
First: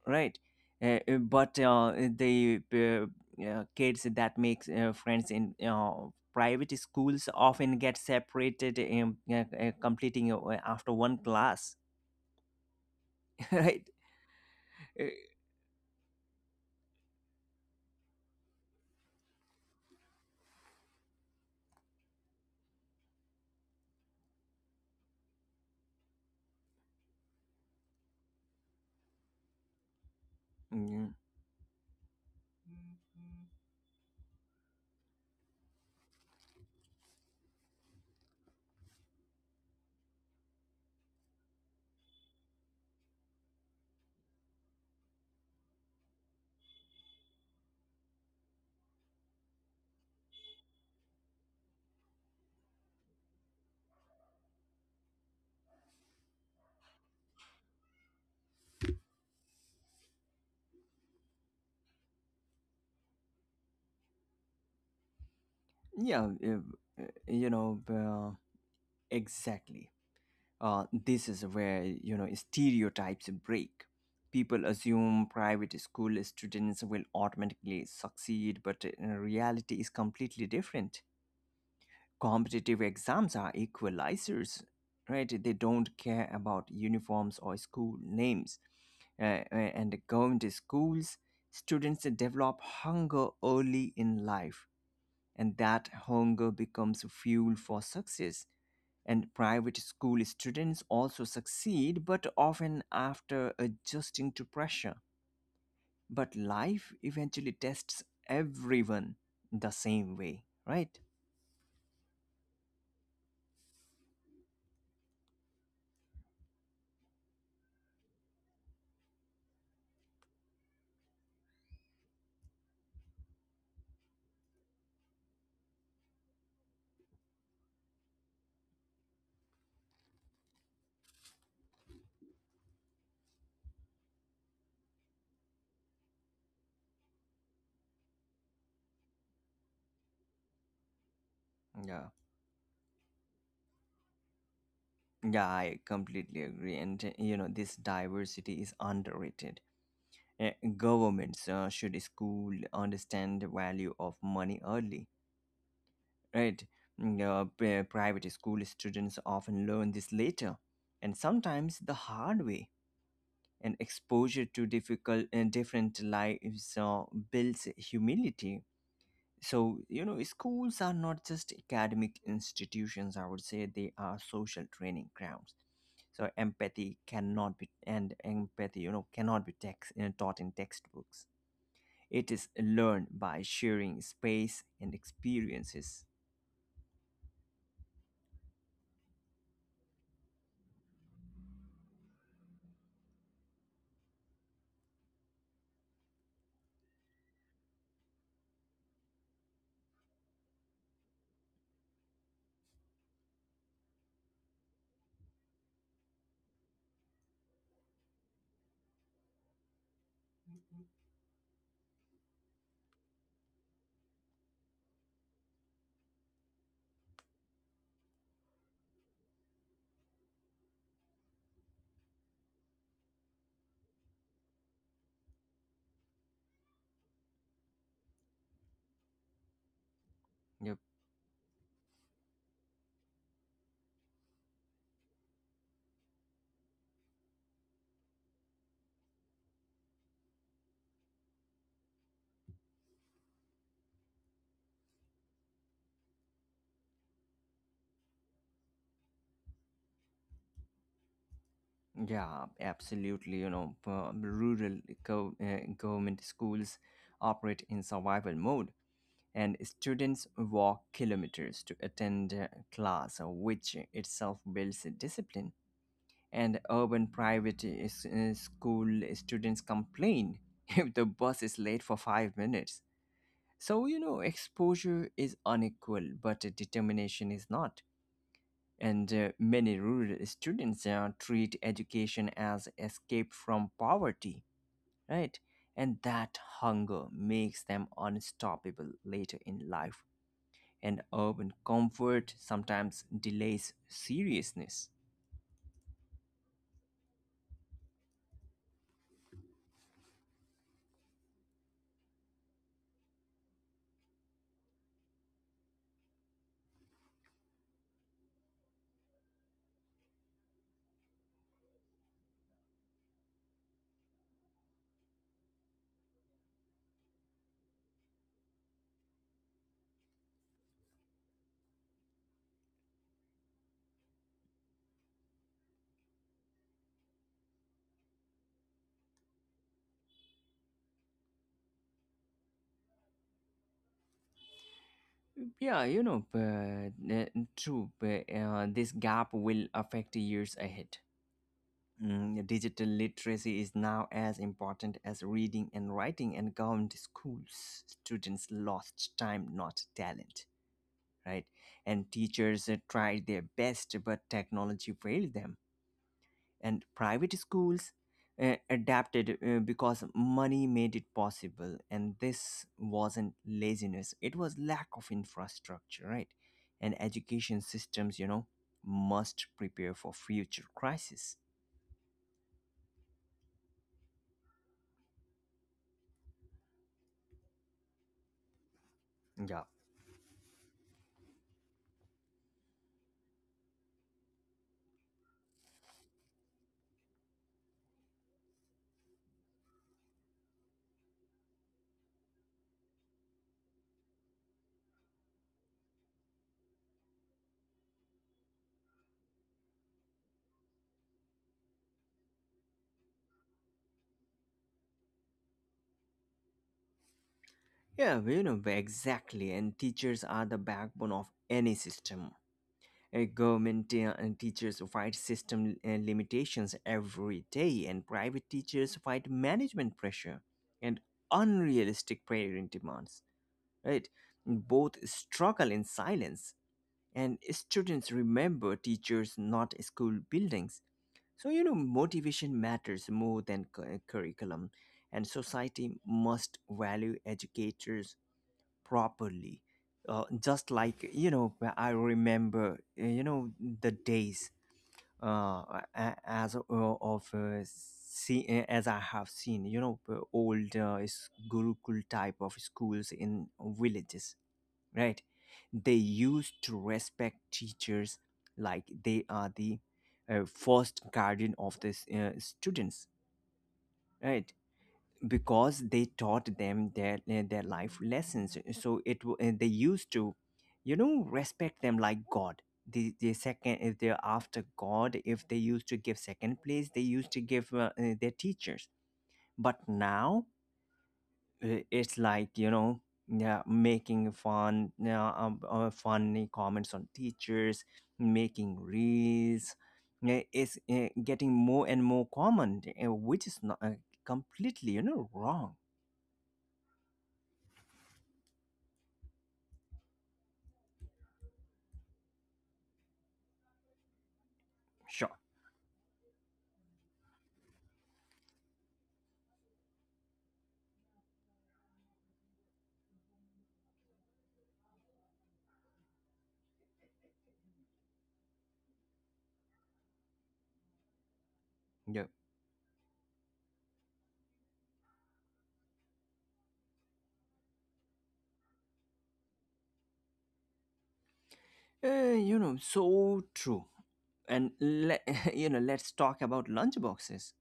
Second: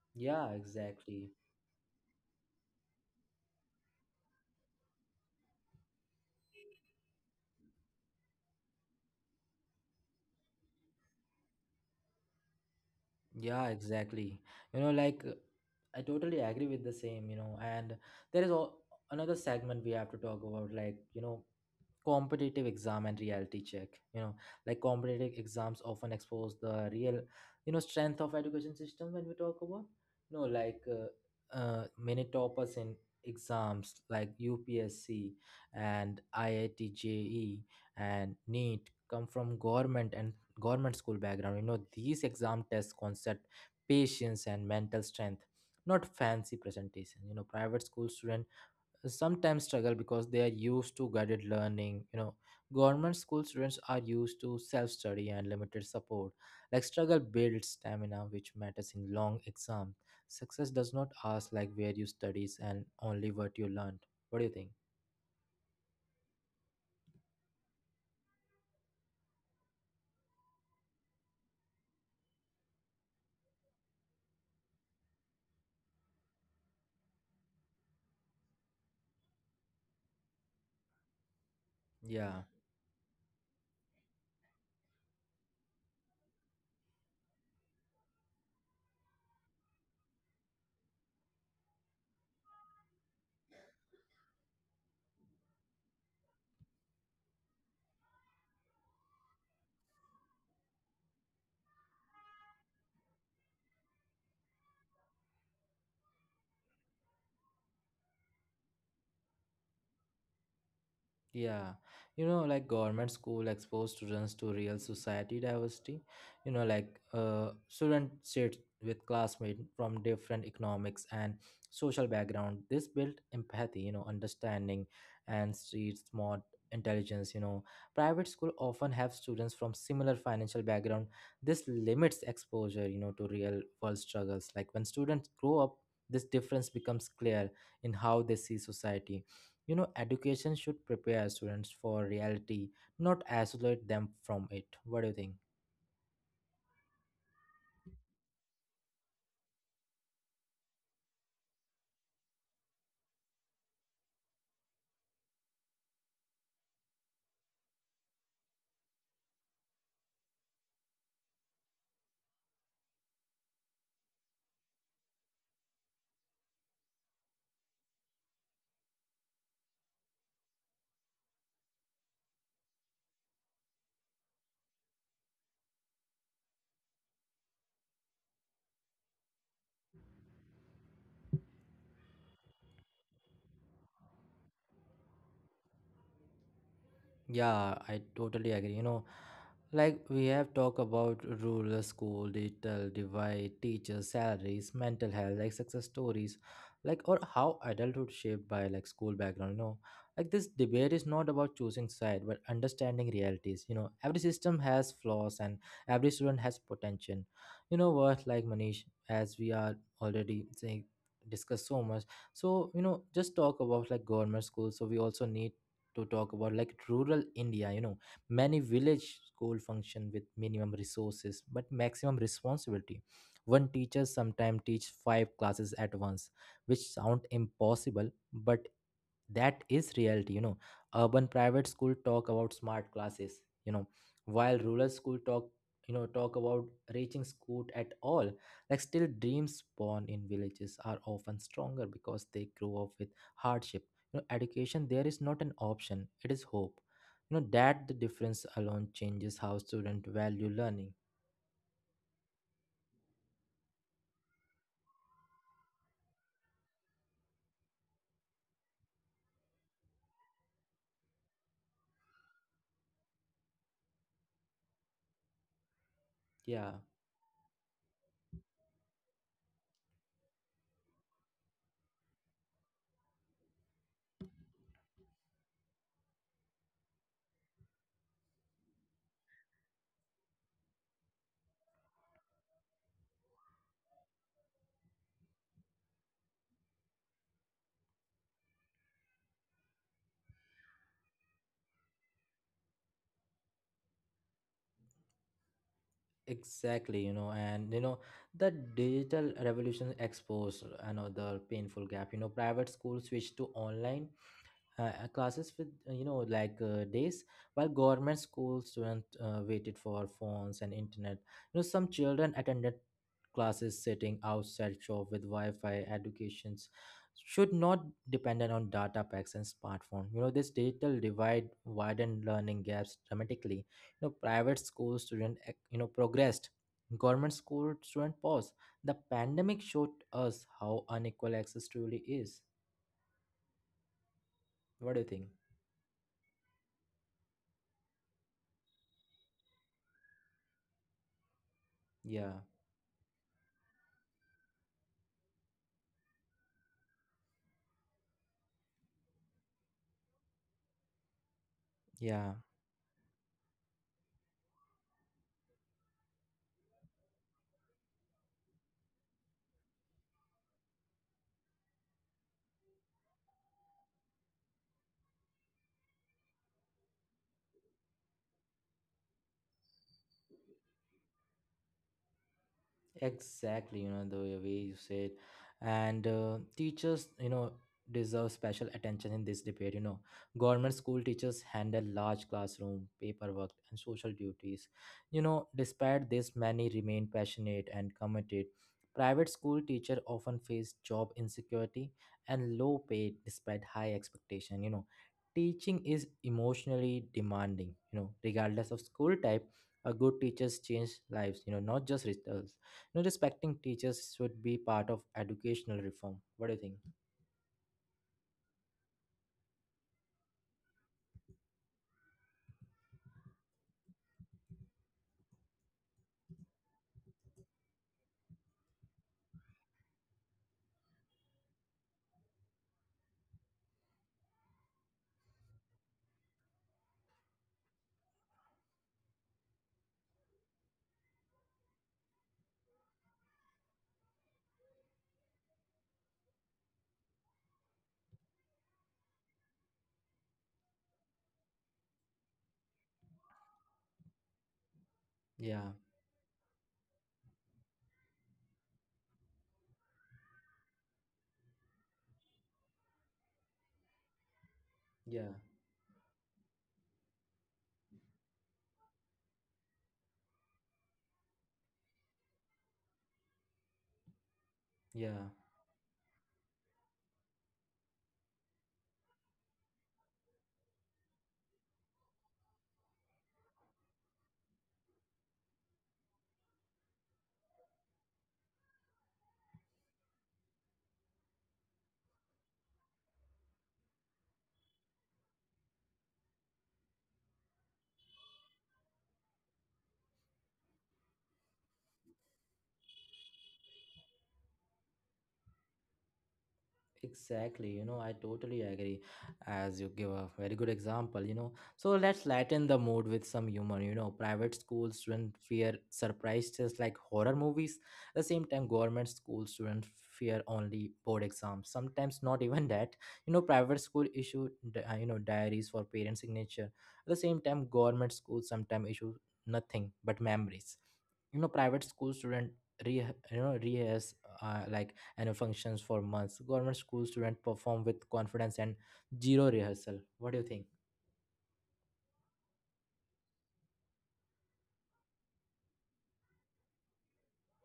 Speaker 2: Right.
Speaker 1: Yeah, exactly.
Speaker 2: But the kids that make friends in private schools often get separated, completing after one class.
Speaker 1: Yeah,
Speaker 2: Right.
Speaker 1: exactly, you know,
Speaker 2: Uh,
Speaker 1: like I totally agree with the same, you know. And there is all, another segment we have to talk about, like, you know, competitive exam and reality check. You know, like competitive exams often expose the real, you know, strength of education system when we talk about, you know, like
Speaker 2: mm,
Speaker 1: many toppers in exams like UPSC and IIT JE and NEET come from government and government school background. You know these exam test concept, patience and mental strength, not fancy presentation. You know private school student sometimes struggle because they are used to guided learning. You know government school students are used to self-study and limited support. Like struggle builds stamina which matters in long exam. Success does not ask like where you studies and only what you learned. What do you think?
Speaker 2: yeah, you know, exactly. This is where you know stereotypes break. People assume private school students will automatically succeed, but in reality, is completely different.
Speaker 1: Yeah.
Speaker 2: Competitive exams are equalizers, right? They don't care about uniforms or school names. And going to schools, students develop hunger early in life, and that hunger becomes fuel for success, and private school students also succeed, but often after adjusting to pressure. But life eventually tests everyone the same way, right?
Speaker 1: Yeah, you know, like government school expose students to real society diversity. You know, like student sit with classmates from different economics and social background. This built empathy, you know, understanding, and street smart intelligence. You know, private school often have students from similar financial background. This limits exposure, you know, to real world struggles. Like when students grow up, this difference becomes clear in how they see society. You know, education should prepare students for
Speaker 2: Yeah.
Speaker 1: reality, not isolate them from it. What do you think?
Speaker 2: Yeah, I completely agree. And, you know, this diversity is underrated. Uh, Governments should school understand the value of money early, right? Mm. Private school students often learn this later, and sometimes the hard way, and exposure to difficult and different lives builds humility. So you know, schools are not just academic institutions, I would say they are social training grounds. So empathy cannot be, and empathy you know cannot be taught in textbooks, it is learned by sharing space and experiences.
Speaker 1: Yeah, I totally agree. You know, like we have talked about rural school, digital divide, teachers, salaries, mental health, like success stories, like or how adulthood shaped by like school background. You know, like this debate is not about choosing side, but understanding realities. You know, every system has flaws and every student has potential. You know what, like Manish, as we are already saying discuss so much, so you know, just talk about like government schools, so we also need to talk about like rural India, you know. Many village school function with minimum resources but maximum responsibility. One teacher sometimes teach five classes at once, which sound impossible but that is reality, you know.
Speaker 2: Yep.
Speaker 1: Urban private school talk about smart classes, you know, while rural school talk, you know, talk about reaching school at all. Like still dreams born in villages are often stronger because they grow up with hardship. You know education there is not an option, it is hope. You know that the difference alone changes how students value learning.
Speaker 2: Yeah, absolutely. You know, government schools operate in survival mode, and students walk kilometers to attend class, which itself builds discipline. And
Speaker 1: Yeah.
Speaker 2: urban private school students complain if the bus is late for 5 minutes. So, you know, exposure is unequal, but determination is not. And many rural students treat education as escape from poverty, right? And that hunger makes them unstoppable later in life, and urban comfort sometimes delays seriousness.
Speaker 1: Exactly, you know, and you know, the digital revolution exposed another painful gap. You know, private schools switched to online classes with, you know, like, days, while government school students waited for phones and internet. You know some children attended classes sitting outside shop with wi-fi. Educations should not dependent on data packs and smartphone. You know this digital divide widened learning gaps dramatically. You know private school student you know progressed, government school student paused. The pandemic showed us how unequal access truly is. What do you think?
Speaker 2: Yeah, you know, true. But, this gap will affect years ahead.
Speaker 1: Yeah,
Speaker 2: Mm, digital literacy is now as important as reading and writing, and government schools students lost time, not talent, right? And
Speaker 1: yeah.
Speaker 2: teachers tried their best, but technology failed them, and private schools adapted because money made it possible, and this wasn't laziness, it was lack of infrastructure. Right. And education systems you know must prepare for future crisis.
Speaker 1: Exactly, you know, the way you said. And teachers, you know, deserve special attention in this
Speaker 2: Yeah.
Speaker 1: debate. You know, government school teachers handle large classroom, paperwork, and social duties. You know, despite this, many remain passionate and committed. Private school teacher often face job insecurity and low pay despite high expectation. You know, teaching is emotionally demanding. You know, regardless of school type, a good teachers change lives. You know, not just results. You know, respecting teachers should be part of educational reform. What do you think?
Speaker 2: Yeah, you know, exactly. And teachers are the backbone of any system. Government teachers fight system limitations every day, and private teachers fight management pressure and unrealistic parent demands. Right? Both struggle in silence, and students remember teachers, not school buildings. So, you know, motivation matters more than curriculum, and society must value educators properly. Just like, you know, I remember, you know, the days
Speaker 1: Yeah,
Speaker 2: as I have seen, you know, old Gurukul type of schools in villages, right?
Speaker 1: yeah,
Speaker 2: They used to respect teachers like they are the first guardian of the students, right?
Speaker 1: yeah.
Speaker 2: Because they taught them their life lessons. So it and they used to, you know, respect them like god. The second, if they're after god, if they used to give second place, they used to give their teachers. But now, it's like you know, yeah, making fun, yeah, funny comments on teachers, making reels, yeah, is getting more and more common, which is not completely you know wrong.
Speaker 1: Exactly, you know, I totally agree. As you give a very good example, you know. So let's lighten the mood with some humor. You know, private school students
Speaker 2: Sure.
Speaker 1: fear surprise tests like horror movies. At the same time, government school students fear only board exams. Sometimes not even that. You know, private school issue, you know, diaries for parent signature. At the same time, government school sometimes issue nothing but memories. You know, private school
Speaker 2: Yeah.
Speaker 1: student re, you know, rehearse like and functions for months. Government school students perform with confidence and zero rehearsal. What do you think?
Speaker 2: You know, so true. And let, you know, let's talk about lunchboxes.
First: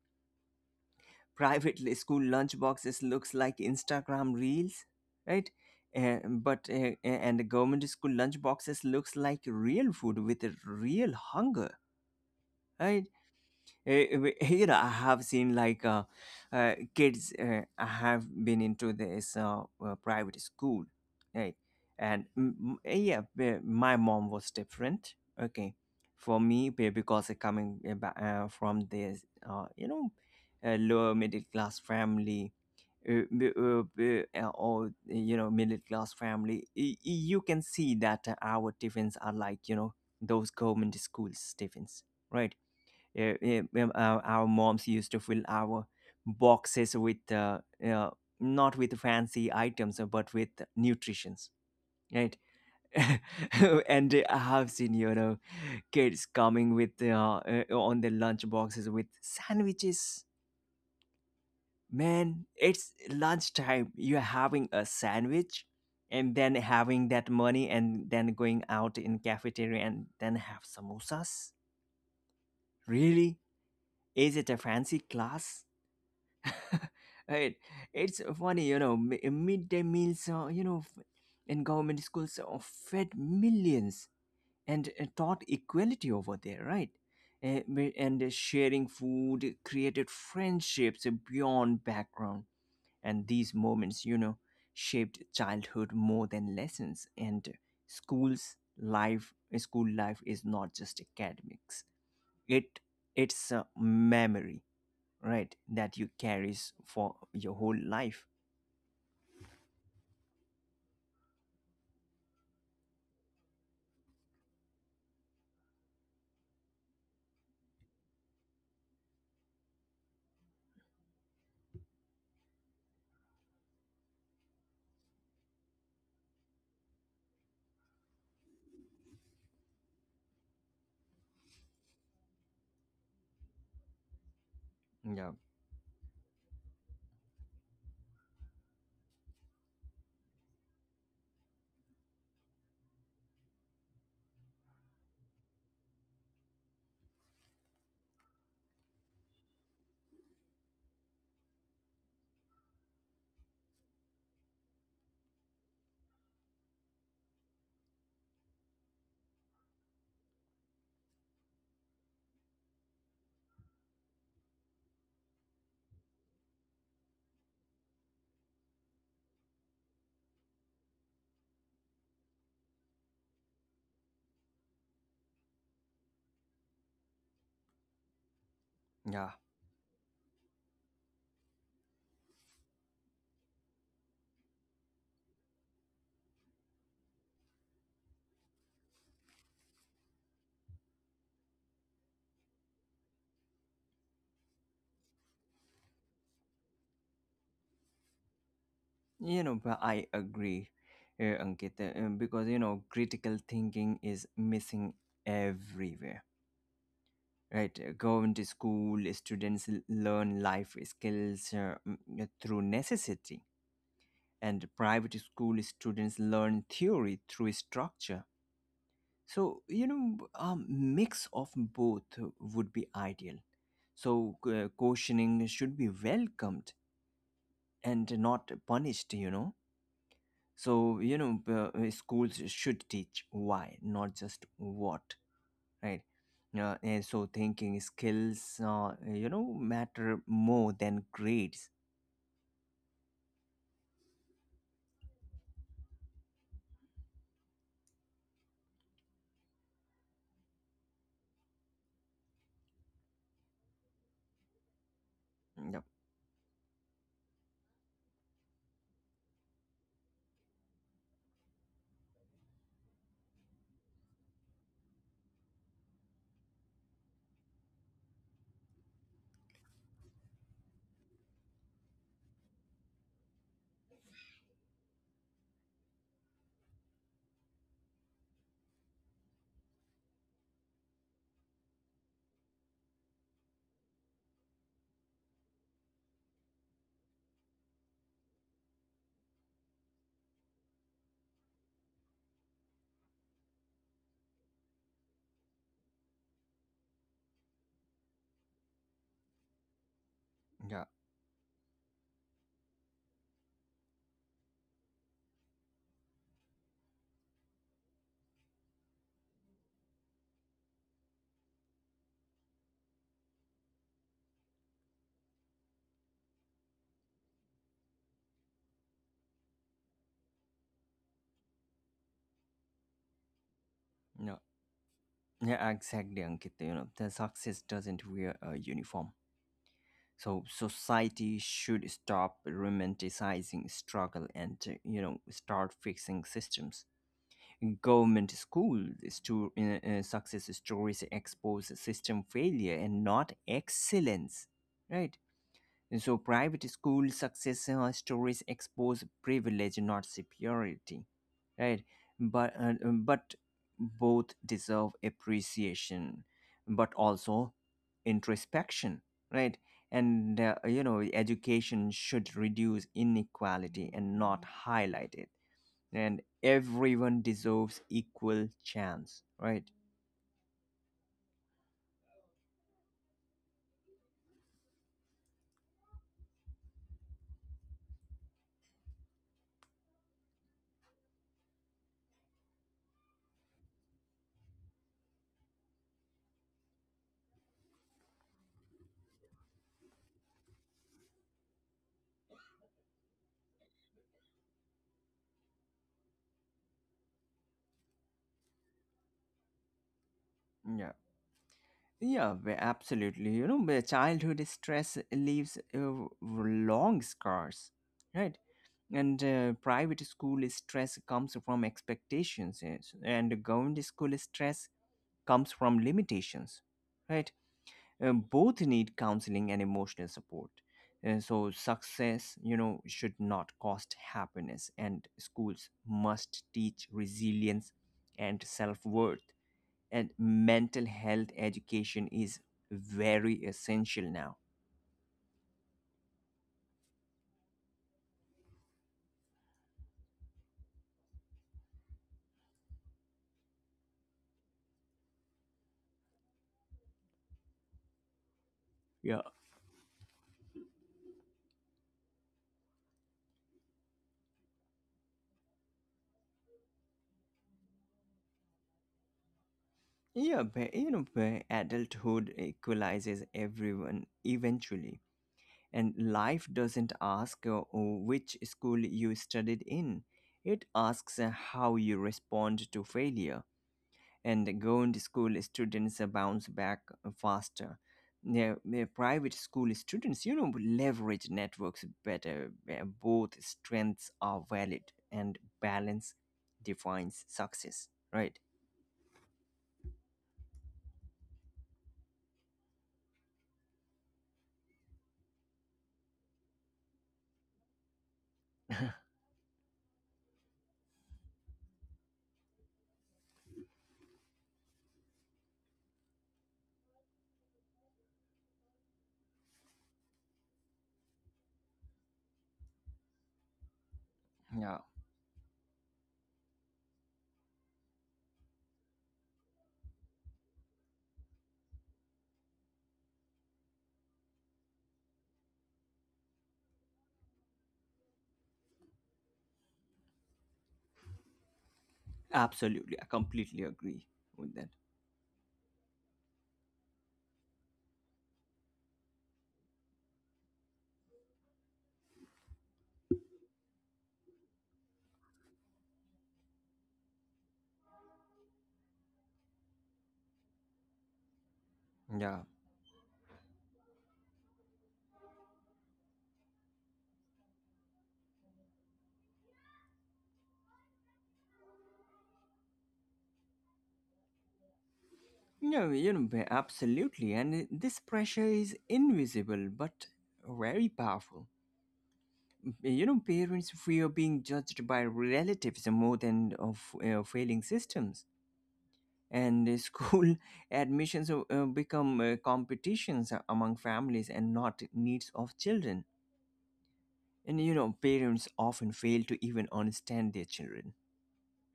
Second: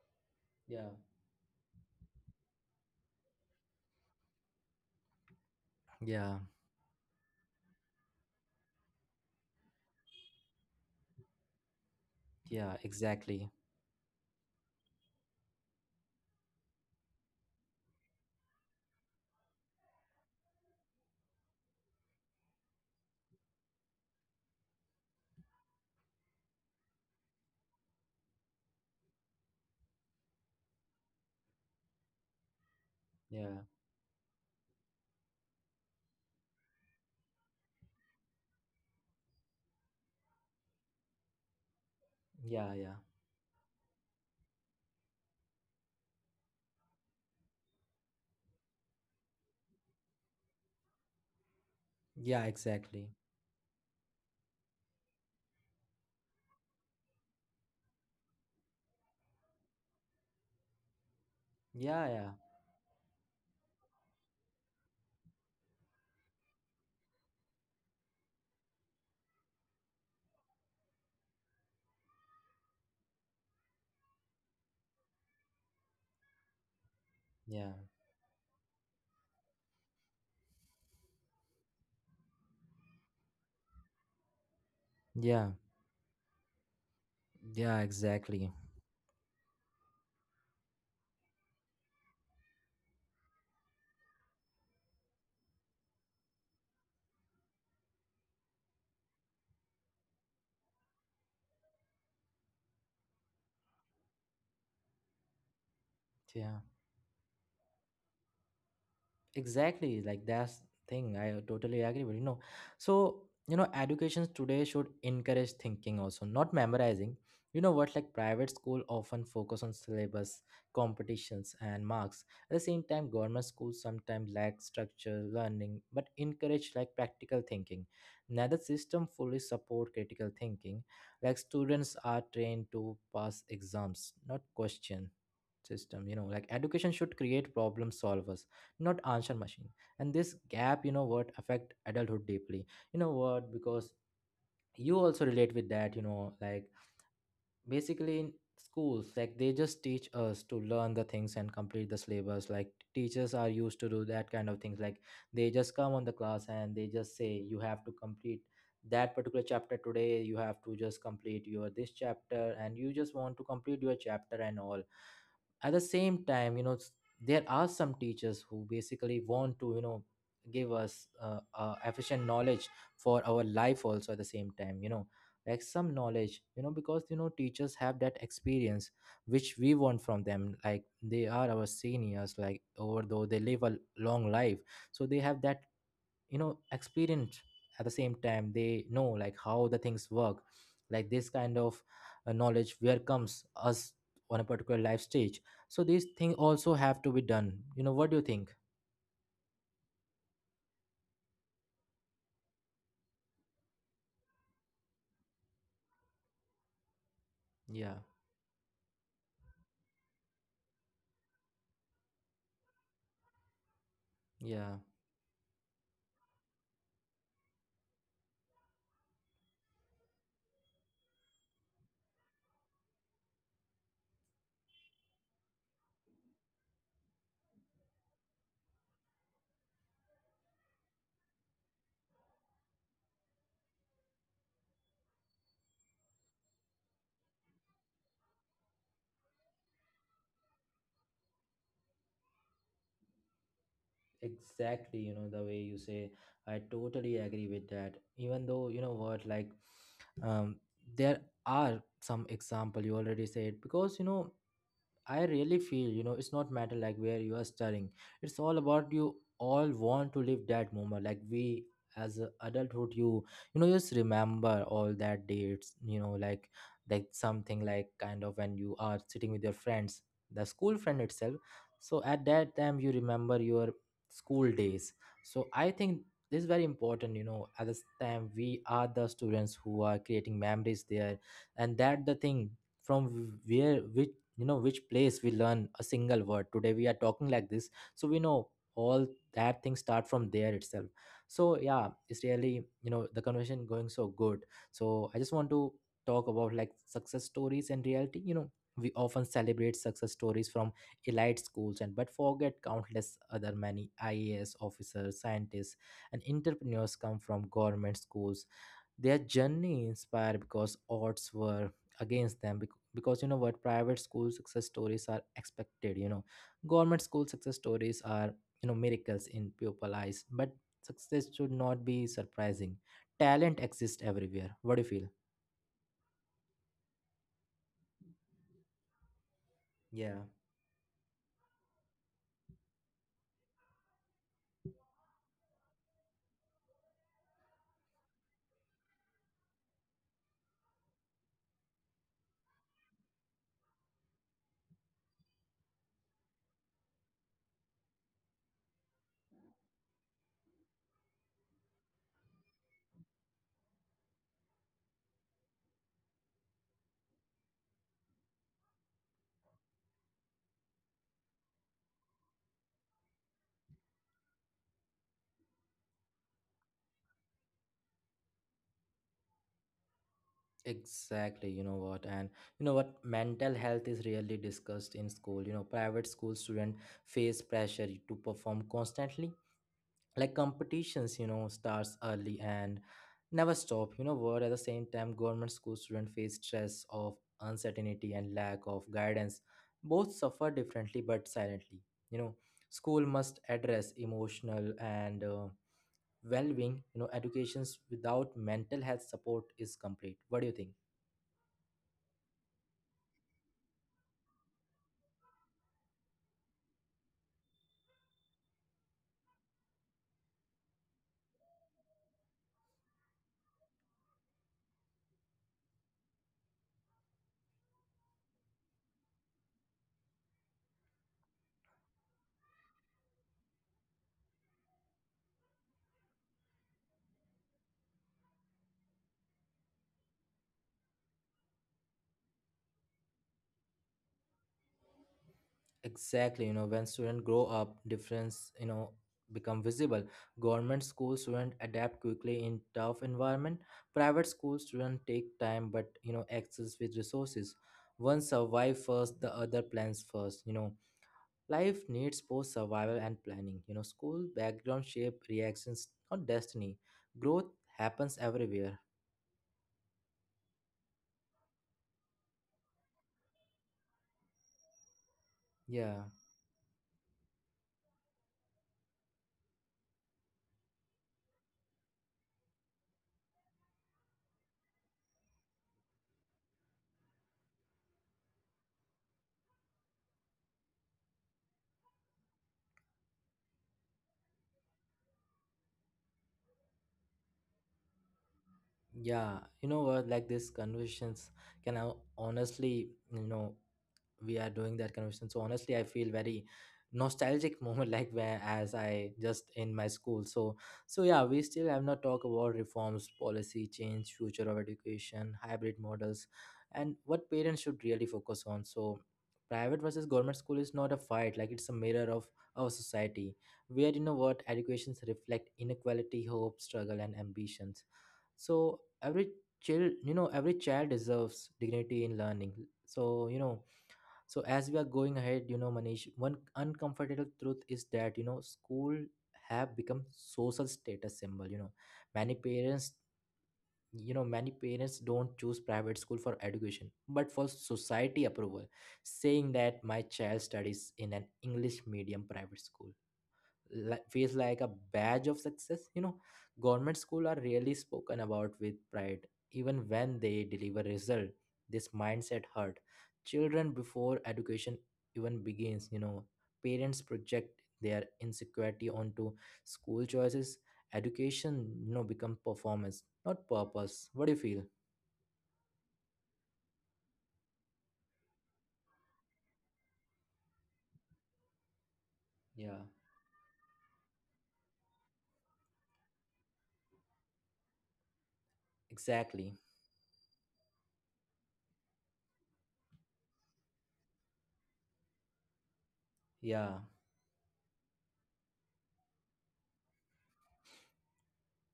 Speaker 1: Yeah.
Speaker 2: Private school lunchboxes looks like Instagram reels, right?
Speaker 1: Yeah,
Speaker 2: But and the government school lunchboxes looks like real food with a real hunger,
Speaker 1: yeah,
Speaker 2: right?
Speaker 1: exactly.
Speaker 2: Here I have seen like kids have been into this private school, right? And yeah, my mom was different. Okay, for me because I coming from this lower middle class family,
Speaker 1: Yeah,
Speaker 2: or you know middle class family. You can see that our tiffins are like those government schools tiffins, right.
Speaker 1: yeah, yeah,
Speaker 2: Our moms used to fill our boxes with uh, not with fancy items, but with nutritions, right.
Speaker 1: yeah, exactly.
Speaker 2: And I have seen, you know, kids coming with on the lunch boxes with sandwiches.
Speaker 1: Yeah, yeah,
Speaker 2: Man, it's lunchtime, you're having a sandwich, and then having that money and then going out in cafeteria and then have samosas. Really? Is it a fancy class? Right.
Speaker 1: yeah,
Speaker 2: It's funny, you know. Midday meals, in government schools, fed millions and taught
Speaker 1: yeah,
Speaker 2: equality over there, right.
Speaker 1: yeah,
Speaker 2: Mi- and
Speaker 1: exactly.
Speaker 2: Sharing food created friendships beyond background, and these moments, you know, shaped childhood more than lessons and schools. Life, school life is not just academics. It it's a memory, right, that you
Speaker 1: Yeah,
Speaker 2: carries for your whole life.
Speaker 1: exactly, like that's thing I totally agree with, you know. So, you know, education today should encourage thinking also, not memorizing. You know what, like private school often focus on syllabus, competitions and marks. At the same time government schools sometimes lack structure learning but encourage like practical thinking. Neither system fully support critical thinking. Like students are trained to pass exams, not question
Speaker 2: Yeah,
Speaker 1: system. You know, like education should create problem solvers, not answer machine. And this gap, you know what, affect adulthood deeply. You know what, because you also relate with that, you know. Like basically in schools, like they just teach us to learn the things and complete the syllabus. Like teachers are used to do that kind of things. Like they just come on the class and they just say you have to complete that particular chapter today, you have to just complete your this chapter and you just want to complete your chapter and all. At the same time you know, there are some teachers who basically want to, you know, give us efficient knowledge for our life also. At the same time you know, like some knowledge, you know, because you know teachers have that experience
Speaker 2: yeah,
Speaker 1: which we want from them. Like they are our seniors, like although they live a long life, so they have that, you know, experienced. At the same time they know like how the things work. Like this kind of knowledge where comes us on a particular life stage. So these things also have to be done. You know, what do you think?
Speaker 2: you know, but I agree, Ankit, because you know critical thinking is missing everywhere, right.
Speaker 1: Yeah,
Speaker 2: Going to school students learn life skills through necessity, and
Speaker 1: yeah,
Speaker 2: private school students learn theory through structure. So you know a mix of both would be ideal. So questioning should be welcomed and not punished, you know. So you know schools should teach why, not just what, right. And so thinking skills, you know, matter more than grades.
Speaker 1: exactly, you know, the way you say. I totally agree with that even though, you know what, like um there are some example you already said, because you know I really feel,
Speaker 2: Yeah.
Speaker 1: you know, it's not matter like where you are studying. It's all about you all want to live that moment. Like we as a adulthood, just remember all that dates, like something like kind of when you are sitting with your friends, the school friend itself. So at that time you remember your school days. So I think this is very important, you know, at this time we are the students who are creating memories there and that the thing from where which you know which place we learn a single word today we are talking like this, so we know all that things start from there itself. So yeah, it's really, you know, the conversation going so good. So I just want to talk about like success stories and reality. You know, we often celebrate success stories from
Speaker 2: Yeah.
Speaker 1: elite schools and but forget countless other many IAS officers, scientists and entrepreneurs come from government schools. Their journey inspired because odds were against them because you know what, private school success stories are expected, you know. Government school success stories are, you know, miracles in pupil eyes, but success should not be surprising. Talent exists
Speaker 2: Yeah,
Speaker 1: everywhere. What do you feel?
Speaker 2: yeah, exactly, Ankit, you know, the success doesn't wear a uniform.
Speaker 1: Yeah,
Speaker 2: So society should stop romanticizing struggle and, you know, start fixing systems. Government school success stories expose system failure and not excellence, right? And so private school success stories expose privilege, not superiority, right? But both deserve appreciation, but also introspection, right? And you know, education should reduce inequality and not highlight it, and everyone deserves equal chance, right.
Speaker 1: exactly, you know what? And you know what, mental health is rarely discussed in school. You know, private school students face pressure to perform constantly, like competitions, you know, starts early and never stop. You know, where at the same time government school students face stress of uncertainty and lack of guidance. Both suffer differently but silently, you know. School must address emotional and well-being. You know, educations without mental health support is complete. What do you think?
Speaker 2: Yeah. Yeah, absolutely, you know, where childhood stress leaves long scars, right. And private school stress comes from expectations, yes, and government school stress comes from limitations, right. Both need counseling and emotional support. So success, you know, should not cost happiness, and schools must teach resilience and self-worth. And mental health education is very essential now.
Speaker 1: Exactly, you know, when students grow up, difference, you know, become visible. Government school students adapt quickly in tough environment. Private school students take time, but you know, access with resources. One survive first, the
Speaker 2: Yeah,
Speaker 1: other plans first. You know, life needs both survival and planning. You know, school background shape reactions, not destiny. Growth happens everywhere.
Speaker 2: yeah, but, you know, but adulthood equalizes everyone eventually,
Speaker 1: Yeah,
Speaker 2: and life doesn't ask which school you studied in. It asks how you respond to failure, and government school students bounce back faster. The private school students, you know, leverage networks better. Both strengths are valid, and balance defines success, right?
Speaker 1: yeah. You know what? Like these conversations can honestly, you know, we are doing that conversation so honestly I feel very nostalgic moment like where as I just in my school. So so yeah, we still have not talked about reforms, policy change, future of education, hybrid models and what parents should really focus on. So private versus government school is not a fight, like it's a mirror of our society, where you know what,
Speaker 2: Yeah,
Speaker 1: educations reflect inequality, hope, struggle and ambitions. So every child, you know, every child deserves dignity in learning. So you know, so as we are going ahead, you know, Manish, one uncomfortable truth is that, you know, school have become social status symbol, you know. Many parents,
Speaker 2: absolutely. I completely agree
Speaker 1: you know, many
Speaker 2: with that.
Speaker 1: parents don't choose private school for education, but for society approval, saying that my child studies in an English medium private school like feels like a badge of success, you know. Government school are really spoken about with pride even when they deliver result. This
Speaker 2: Yeah.
Speaker 1: mindset hurt children before education even begins, you know. Parents project their insecurity onto school choices. Education, you know, become performance not purpose. What do you feel?
Speaker 2: No, you know, absolutely. And this pressure is invisible but very powerful,
Speaker 1: Yeah,
Speaker 2: you know. Parents fear being judged by relatives more than of failing systems,
Speaker 1: exactly.
Speaker 2: and school admissions become competitions among families and not needs of children.
Speaker 1: Yeah.
Speaker 2: And you know parents often fail to even understand their children,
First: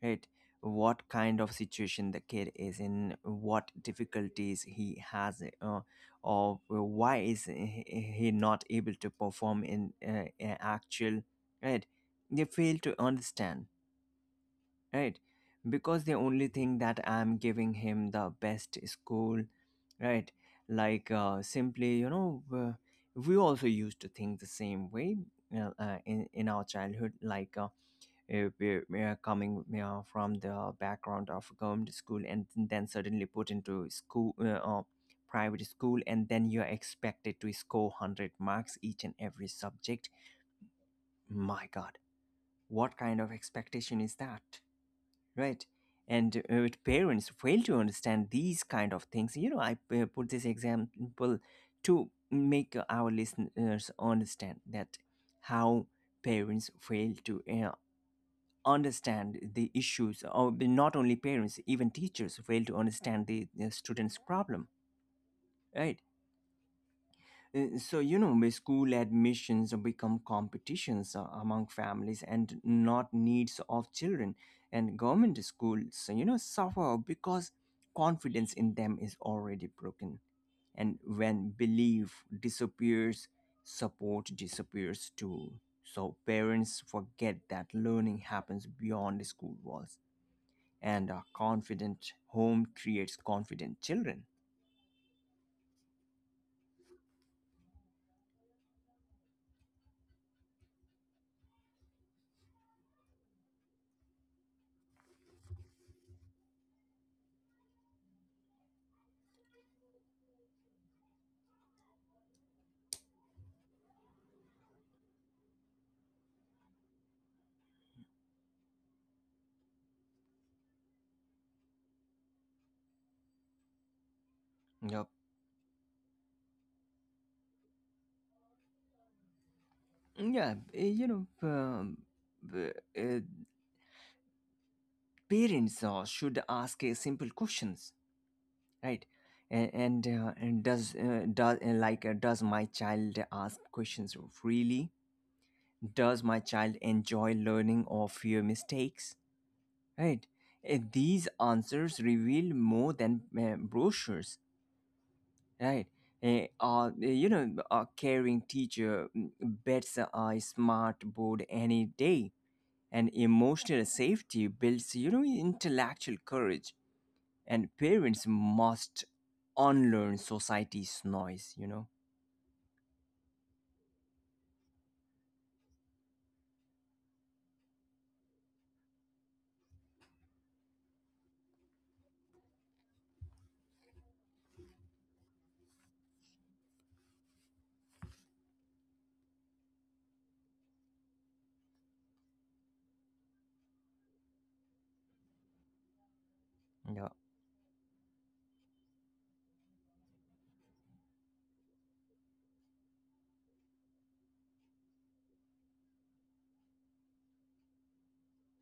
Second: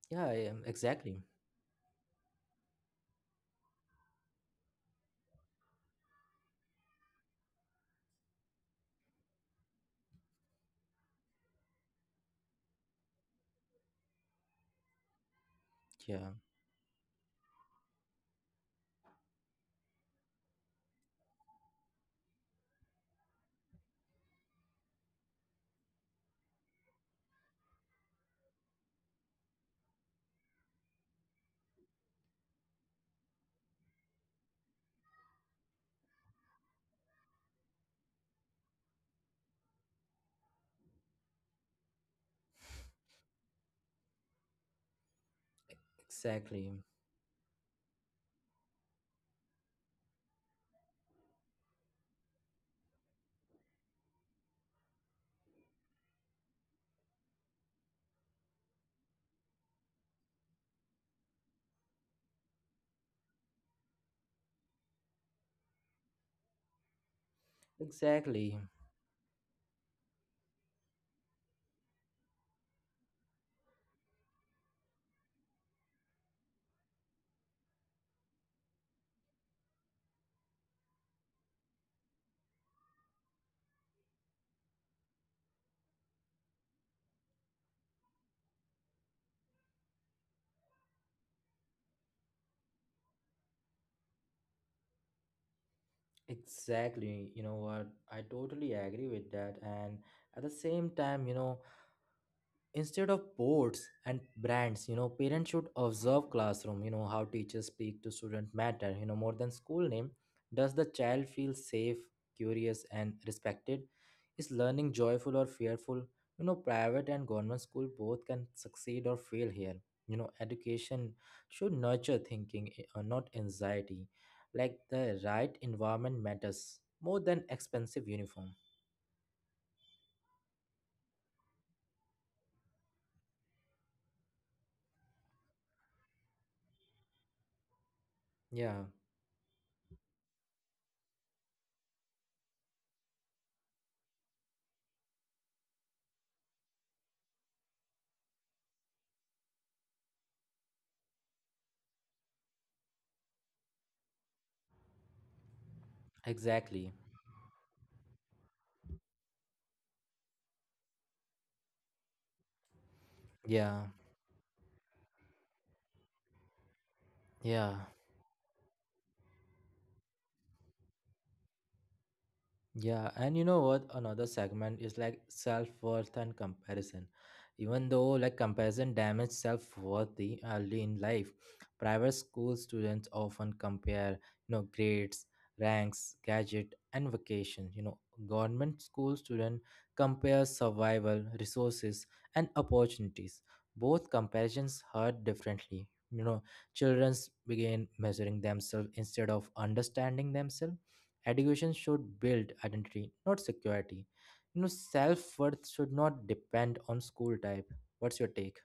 Speaker 2: right.
Speaker 1: Yeah, yeah,
Speaker 2: What
Speaker 1: exactly.
Speaker 2: kind of situation the kid is in, what difficulties he has, or why is he not able to perform in a actual, right. They fail to understand, right, because they
Speaker 1: Yeah,
Speaker 2: only think that I'm giving him the best school, right. Like simply, you know, we also used to think the same way, in our childhood, like, coming from the background of government school and then suddenly put into school, private school, and then you're expected to score 100 marks each and every subject. My god, what kind of expectation is that, right? And
Speaker 1: exactly.
Speaker 2: with parents fail to understand these kind of things, you know, I put this example to make our listeners understand that how parents fail to understand the issues or not only parents, even teachers fail to understand the students problem, right. So you know the
Speaker 1: Exactly.
Speaker 2: school admissions become competitions among families and not needs of children, and government schools, you know, suffer because confidence in them is already broken. And when belief disappears, support disappears too. So parents forget that learning happens beyond the school walls, and a confident home creates confident children.
Speaker 1: Exactly, you know what? I totally agree with that. And at the same time, you know, instead of boards and brands, you know, parents should observe classroom. You know, how teachers speak to student matter, you know, more than school name. Does the child feel safe, curious and respected? Is learning joyful or fearful? You know, private and government school both can succeed or fail here. You know, education should nurture thinking, not anxiety. Like
Speaker 2: Yep.
Speaker 1: the right environment matters more than expensive uniform.
Speaker 2: Yeah, you know, b- uh, parents should ask simple questions,
Speaker 1: Yeah,
Speaker 2: right. And does does my child ask questions freely, does my child enjoy learning or fear mistakes, right. These answers reveal more than brochures. Right.
Speaker 1: exactly.
Speaker 2: You know, a caring teacher bets a smart board any day, and
Speaker 1: Yeah.
Speaker 2: emotional safety builds, you know, intellectual courage.
Speaker 1: Yeah.
Speaker 2: And parents must unlearn society's noise. You know.
Speaker 1: Yeah, and you know what? Another segment is like self-worth and comparison. Even though like comparison damages self-worth early in life, private school students often compare, you know, grades, ranks, gadget, and vacation. You know, government school student compare survival, resources, and opportunities. Both comparisons hurt differently. You know, children
Speaker 2: Yeah.
Speaker 1: begin measuring themselves instead of understanding themselves. Education should build identity, not security. You know, self worth should not depend on school type. What's your take?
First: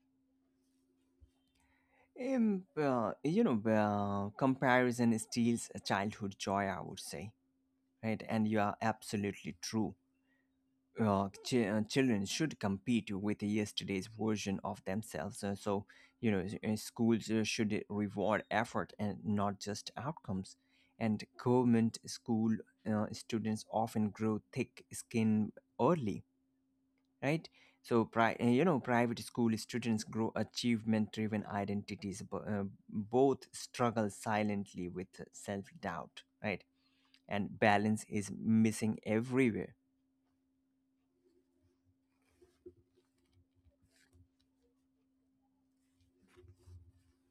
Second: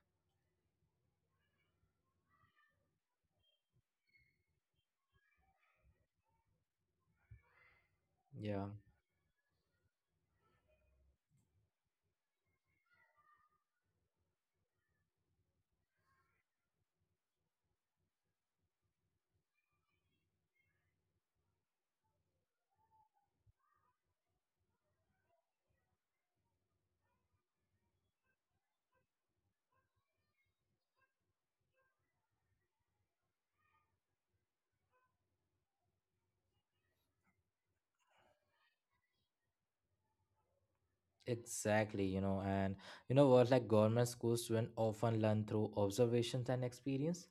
Speaker 2: You know, comparison steals a childhood joy, I would say, right? And you
Speaker 1: Yeah,
Speaker 2: are absolutely true. Children should compete with yesterday's version of themselves. So, you know, schools should reward effort and not just outcomes. And government school students often grow thick skin early, right? So, you know, private school students grow achievement driven identities, both struggle silently with self doubt, right? And balance is missing everywhere.
Speaker 1: exactly. You know, and you know what, like government school students often learn through observations and experience.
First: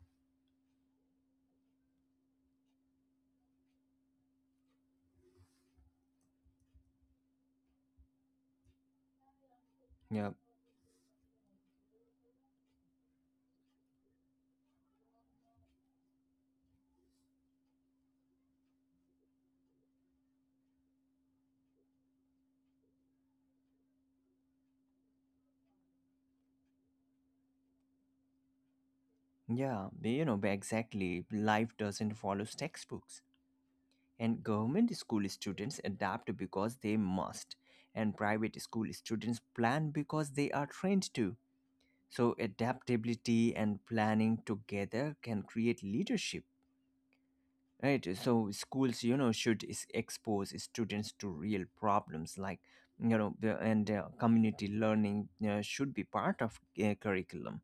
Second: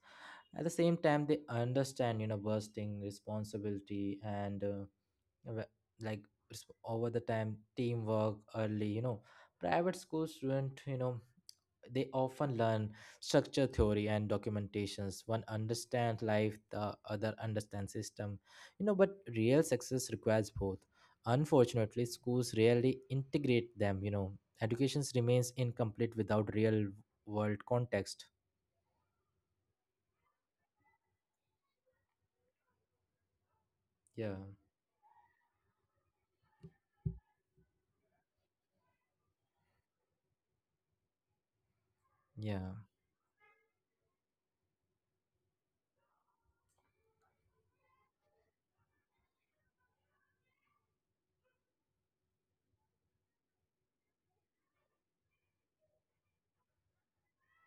Speaker 1: At the same time, they understand, you know, bursting responsibility and w- like over the time teamwork early. You know, private school
Speaker 2: Yeah.
Speaker 1: student, you know, they often learn structure theory and documentations. One understands life, the other understands system. You know, but real success requires both. Unfortunately schools rarely integrate them, you know. Education remains incomplete without real world context.
Speaker 2: Yeah, you know, exactly. Life doesn't follow textbooks.
Speaker 1: Yeah.
Speaker 2: And government school students adapt because they must. And private school students plan because they are trained to. So,
Speaker 1: Yeah.
Speaker 2: adaptability and planning together can create leadership. Right? So, schools, you know, expose students to real problems, like, you know, and community learning should be part of curriculum,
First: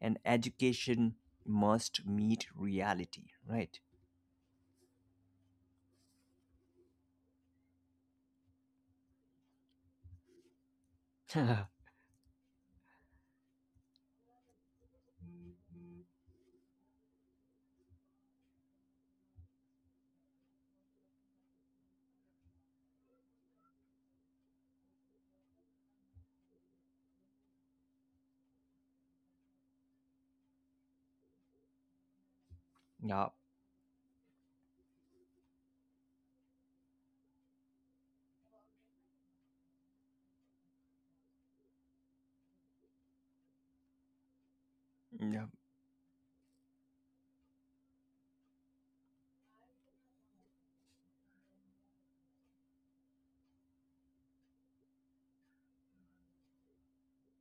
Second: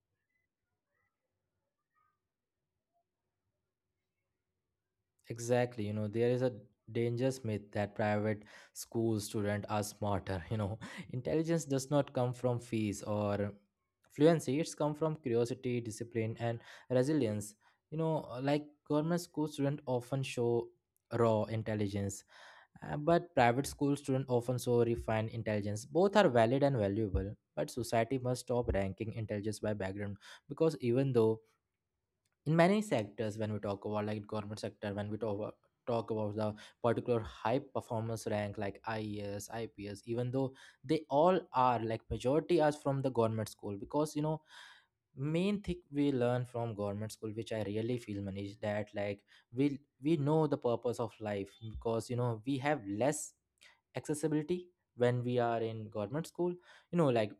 Speaker 2: and education must meet reality, right.
Speaker 1: Exactly, you know, there is a dangerous myth that private school students are smarter. You know, intelligence
Speaker 2: Yeah.
Speaker 1: does not come from fees or fluency, it's come from curiosity, discipline, and resilience. You know, like government school students often show raw intelligence, but private school students often show refined intelligence. Both are valid and valuable, but society must stop ranking intelligence by background, because even though in many
Speaker 2: Yeah.
Speaker 1: sectors, when we talk about like government sector, when we talk about the particular high performance rank like IES, even though they all are like majority are from the government school, because you know, main thing we learn from government school, which I really feel, Manish, that like we know the purpose of life, because you know, we have less accessibility when we are in government school. You know, like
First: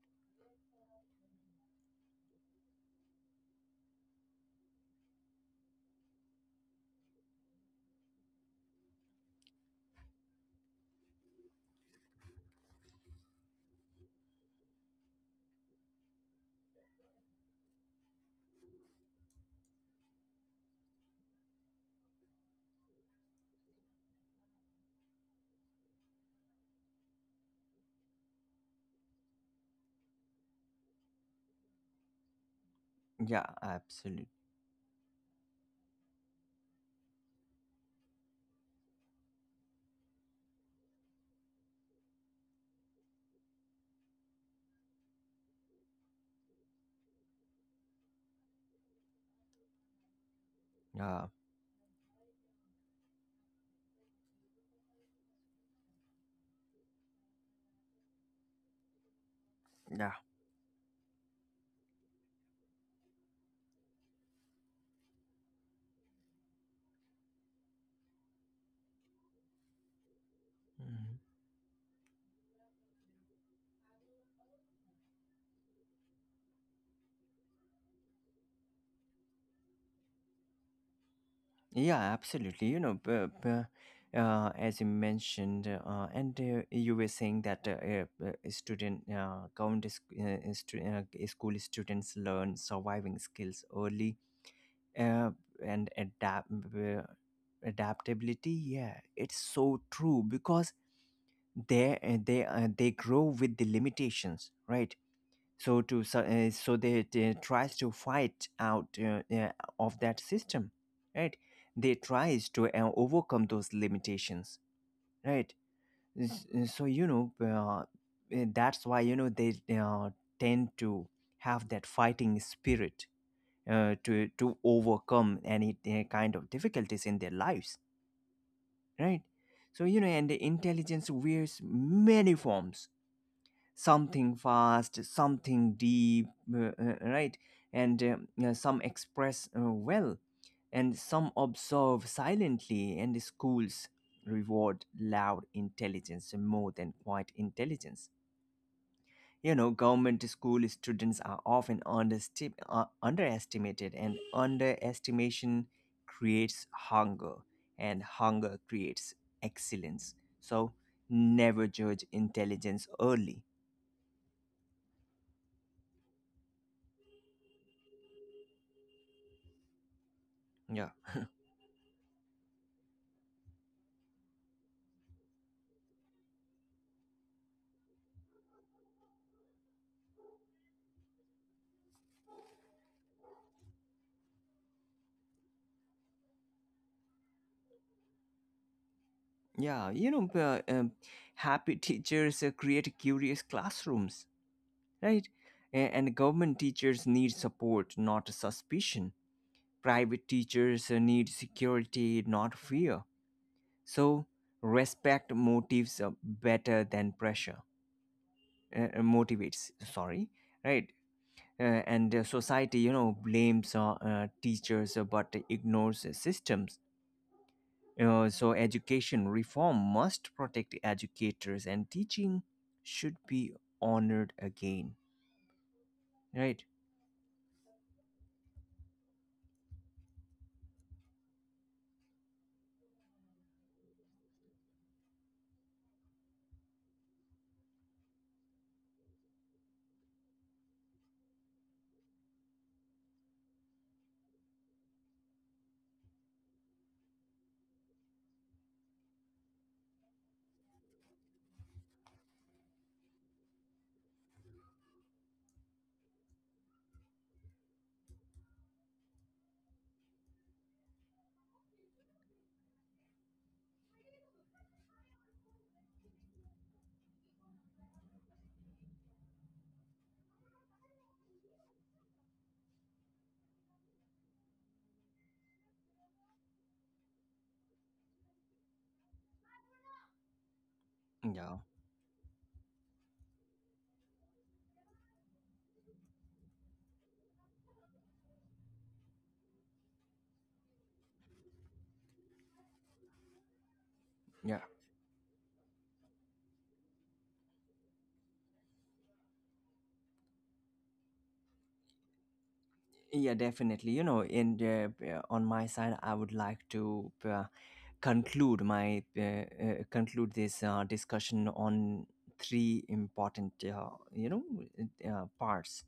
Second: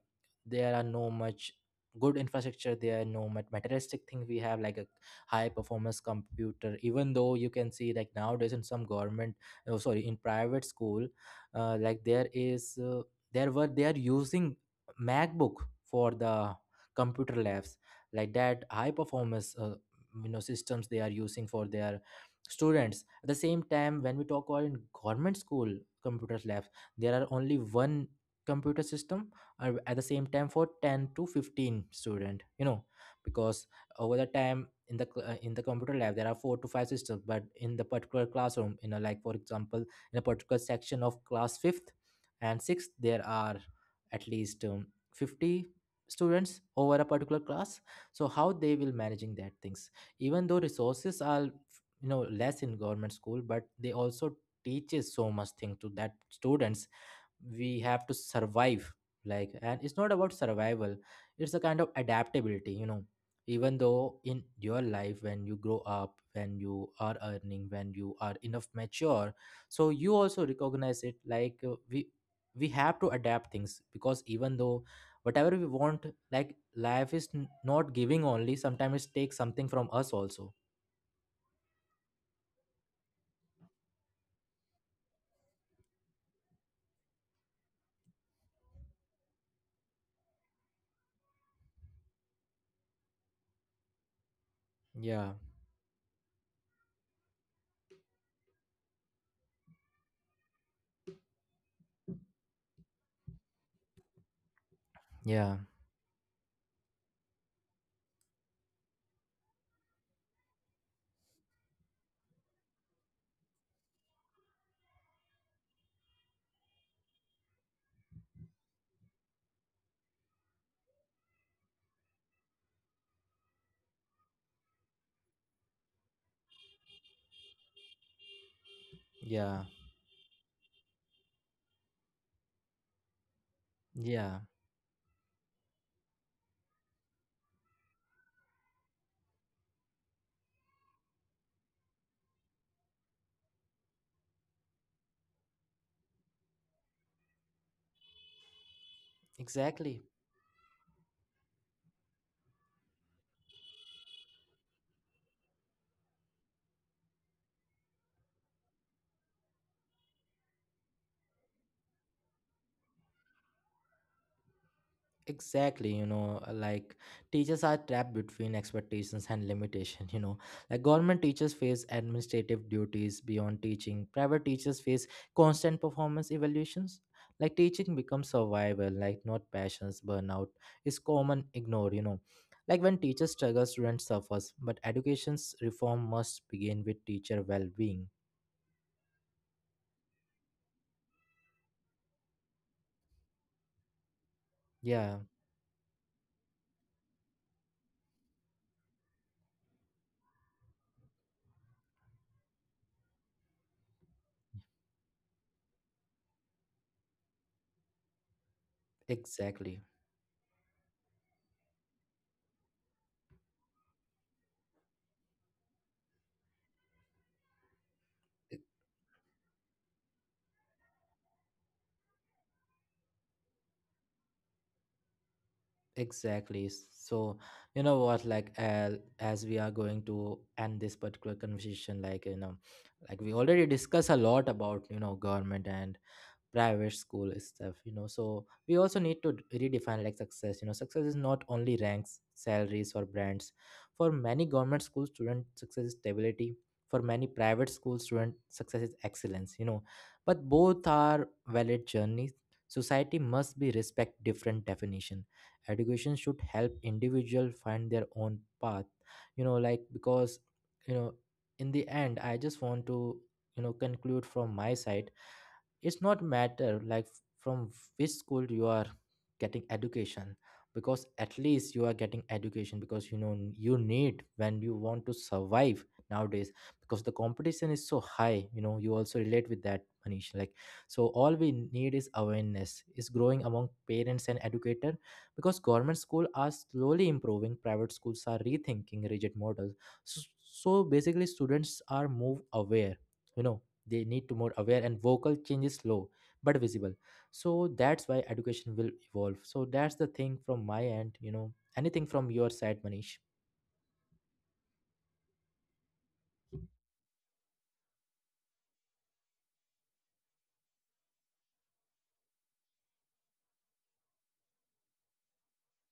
Speaker 1: there are no much good infrastructure there, no much materialistic thing we have, like a high performance computer. Even though you can see like nowadays in some government, oh, sorry, in private school, like there is there were they are using MacBook for the computer labs, like that high performance you know systems they are using for their students. At the same time when we talk about in government school computers labs, there are only one computer system at the same time for 10 to 15 student, you know,
Speaker 2: Yeah,
Speaker 1: because over the
Speaker 2: absolutely.
Speaker 1: time in the in the computer lab there are 4 to 5 systems, but in the particular classroom, you know, like for example, in a particular section of class fifth and sixth there are at least 50 students over a particular class. So how they will managing that things, even though resources
Speaker 2: Yeah.
Speaker 1: are, you know, less in government school, but they also teaches so much thing to that students. We have to survive, like, and it's not
Speaker 2: Yeah.
Speaker 1: about survival, it's a kind of adaptability, you know. Even though in your life when you grow up, when you are earning, when you are enough mature, so you also recognize it,
Speaker 2: Mhm.
Speaker 1: like we have to adapt things, because even though whatever we want, like life is not giving only, sometimes it takes something from us also.
Speaker 2: Yeah, absolutely, you know, as you mentioned, and you were saying that student count is, school students learn surviving skills early,
Speaker 1: Yeah.
Speaker 2: uh, and adapt. Adaptability, yeah, it's so true, because they they grow with the limitations, right.
Speaker 1: Yeah.
Speaker 2: So they tries to fight out of that system, right. They tries to overcome those limitations, right. So you know, that's why you know they tend to have that fighting spirit to overcome any kind of difficulties in their lives, right.
Speaker 1: Yeah,
Speaker 2: So you know, and the intelligence wears many forms,
Speaker 1: yeah,
Speaker 2: something fast, something deep, right? And some express well, and some observe silently, and the schools reward loud intelligence more than quiet intelligence. You know,
Speaker 1: exactly.
Speaker 2: government school students are often underestimated, and underestimation creates hunger, and hunger creates excellence. So, never judge intelligence early.
Speaker 1: Exactly, you know, like teachers are trapped between expectations and limitation, you know. Like
Speaker 2: Yeah.
Speaker 1: government teachers face administrative duties beyond teaching. Private teachers face constant performance evaluations. Like teaching becomes survival, like not passions, burnout is common ignored, you know. Like when teachers struggle, students suffers, but education's reform must begin with teacher well-being.
Speaker 2: Yeah, you know, happy teachers create curious classrooms,
Speaker 1: Yeah,
Speaker 2: right? And government teachers need support, not suspicion. Private teachers need security, not fear. So, respect motives better than pressure. Motivates,
Speaker 1: exactly.
Speaker 2: sorry, right? And Society, you know, blames teachers but ignores systems. So education reform must protect educators, and teaching should be honored again, right.
Speaker 1: Exactly. So, you know what, like, as we are going to end this particular conversation, like, you know, like we already discuss a lot about, you know, government and private school stuff, you know. So we also need to redefine like success. You know, success is not only ranks, salaries or brands. For many government school student, success is stability. For many private school student, success is excellence, you know. But both are valid journeys. Society must be respect different definition. Education should help individual find their own path. You know, like because, you know, in the end I just want to, you know, conclude from my side. It's not matter like from which school you are getting education, because at least you are getting education. Because you know, you need when you want to survive nowadays, because the competition is so high, you know. You also relate with that, Manish, like. So all
Speaker 2: Yeah.
Speaker 1: we need is awareness is growing among parents and educator, because government school are slowly improving, private schools are rethinking rigid models. So so basically students are move aware, you know, they need to more
Speaker 2: Yeah,
Speaker 1: aware and vocal. Change is slow but visible, so that's why education will evolve. So that's the thing from my end, you know. Anything from your side, Manish?
Speaker 2: yeah definitely, you know, and on my side I would like to conclude this discussion on three important you know parts.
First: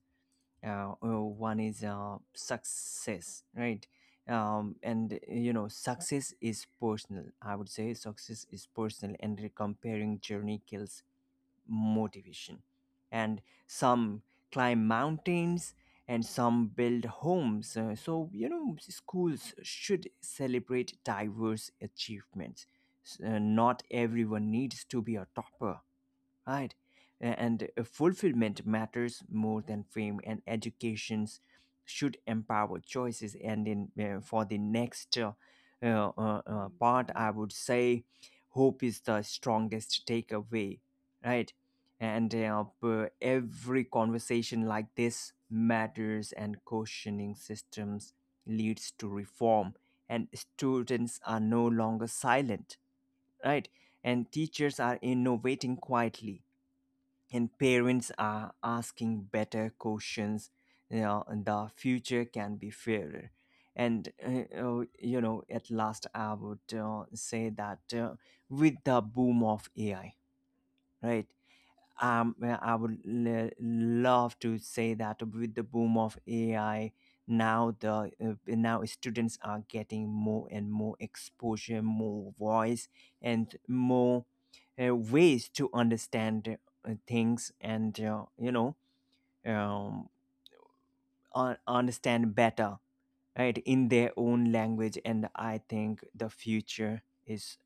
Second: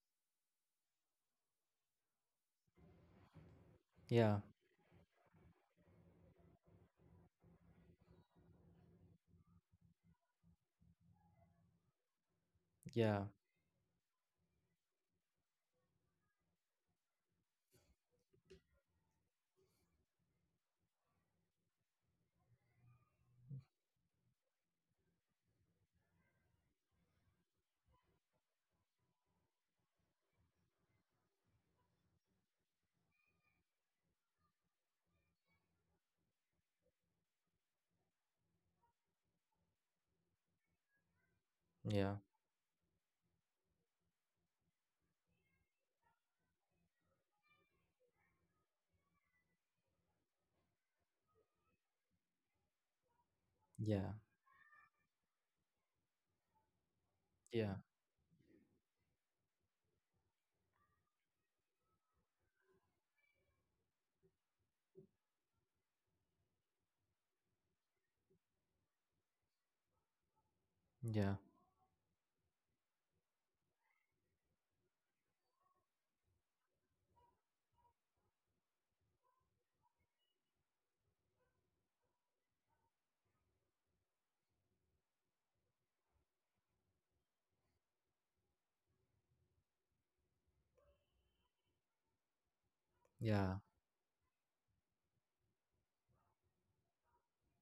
Speaker 2: One is success, right.
Speaker 1: Yeah.
Speaker 2: And you know success is personal, I would say success is personal, and comparing journey kills motivation.
Speaker 1: Yeah.
Speaker 2: And some climb mountains and some build homes. So you know schools should celebrate diverse achievements. Not everyone needs to be a topper, right? And fulfillment matters more than fame, and educations should empower choices. And in for the next part, I would say hope is the strongest takeaway, right?
Speaker 1: Yeah.
Speaker 2: And every conversation like this matters, and questioning systems leads to reform. And students are no longer silent, right?
Speaker 1: Yeah.
Speaker 2: And teachers are innovating quietly, and
Speaker 1: Yeah.
Speaker 2: parents are asking better questions, you know, and the future can be fairer. And you know, at last I would say that with the boom of AI, right.
Speaker 1: Yeah.
Speaker 2: Well, I would love to say that with the boom of AI, now the now students are getting more and more exposure, more voice, and more ways to understand things, and you know, um, understand better, right,
Speaker 1: Yeah.
Speaker 2: in their own language. And I think the future is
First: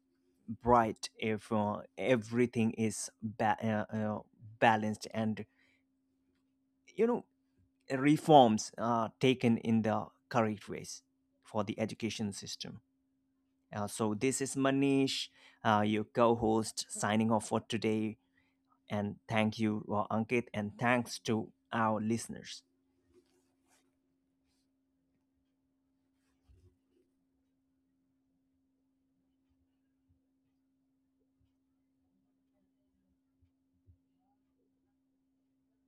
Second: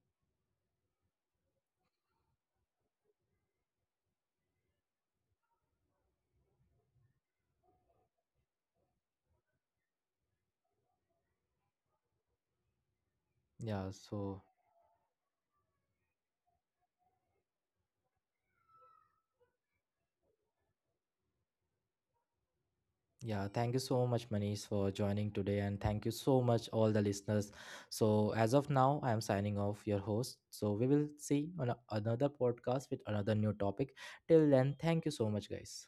Speaker 2: bright if everything is balanced, and you know reforms taken in the correct ways for the education system.
Speaker 1: Yeah.
Speaker 2: So this
Speaker 1: So
Speaker 2: is Manish, your co-host, signing off for today. And thank you, Ankit, and thanks to our listeners.
Speaker 1: yeah, thank you so much Manish for joining today, and thank you so much all the listeners. So as of now I am signing off your host, so we will see on another podcast with another new topic. Till then thank you so much guys.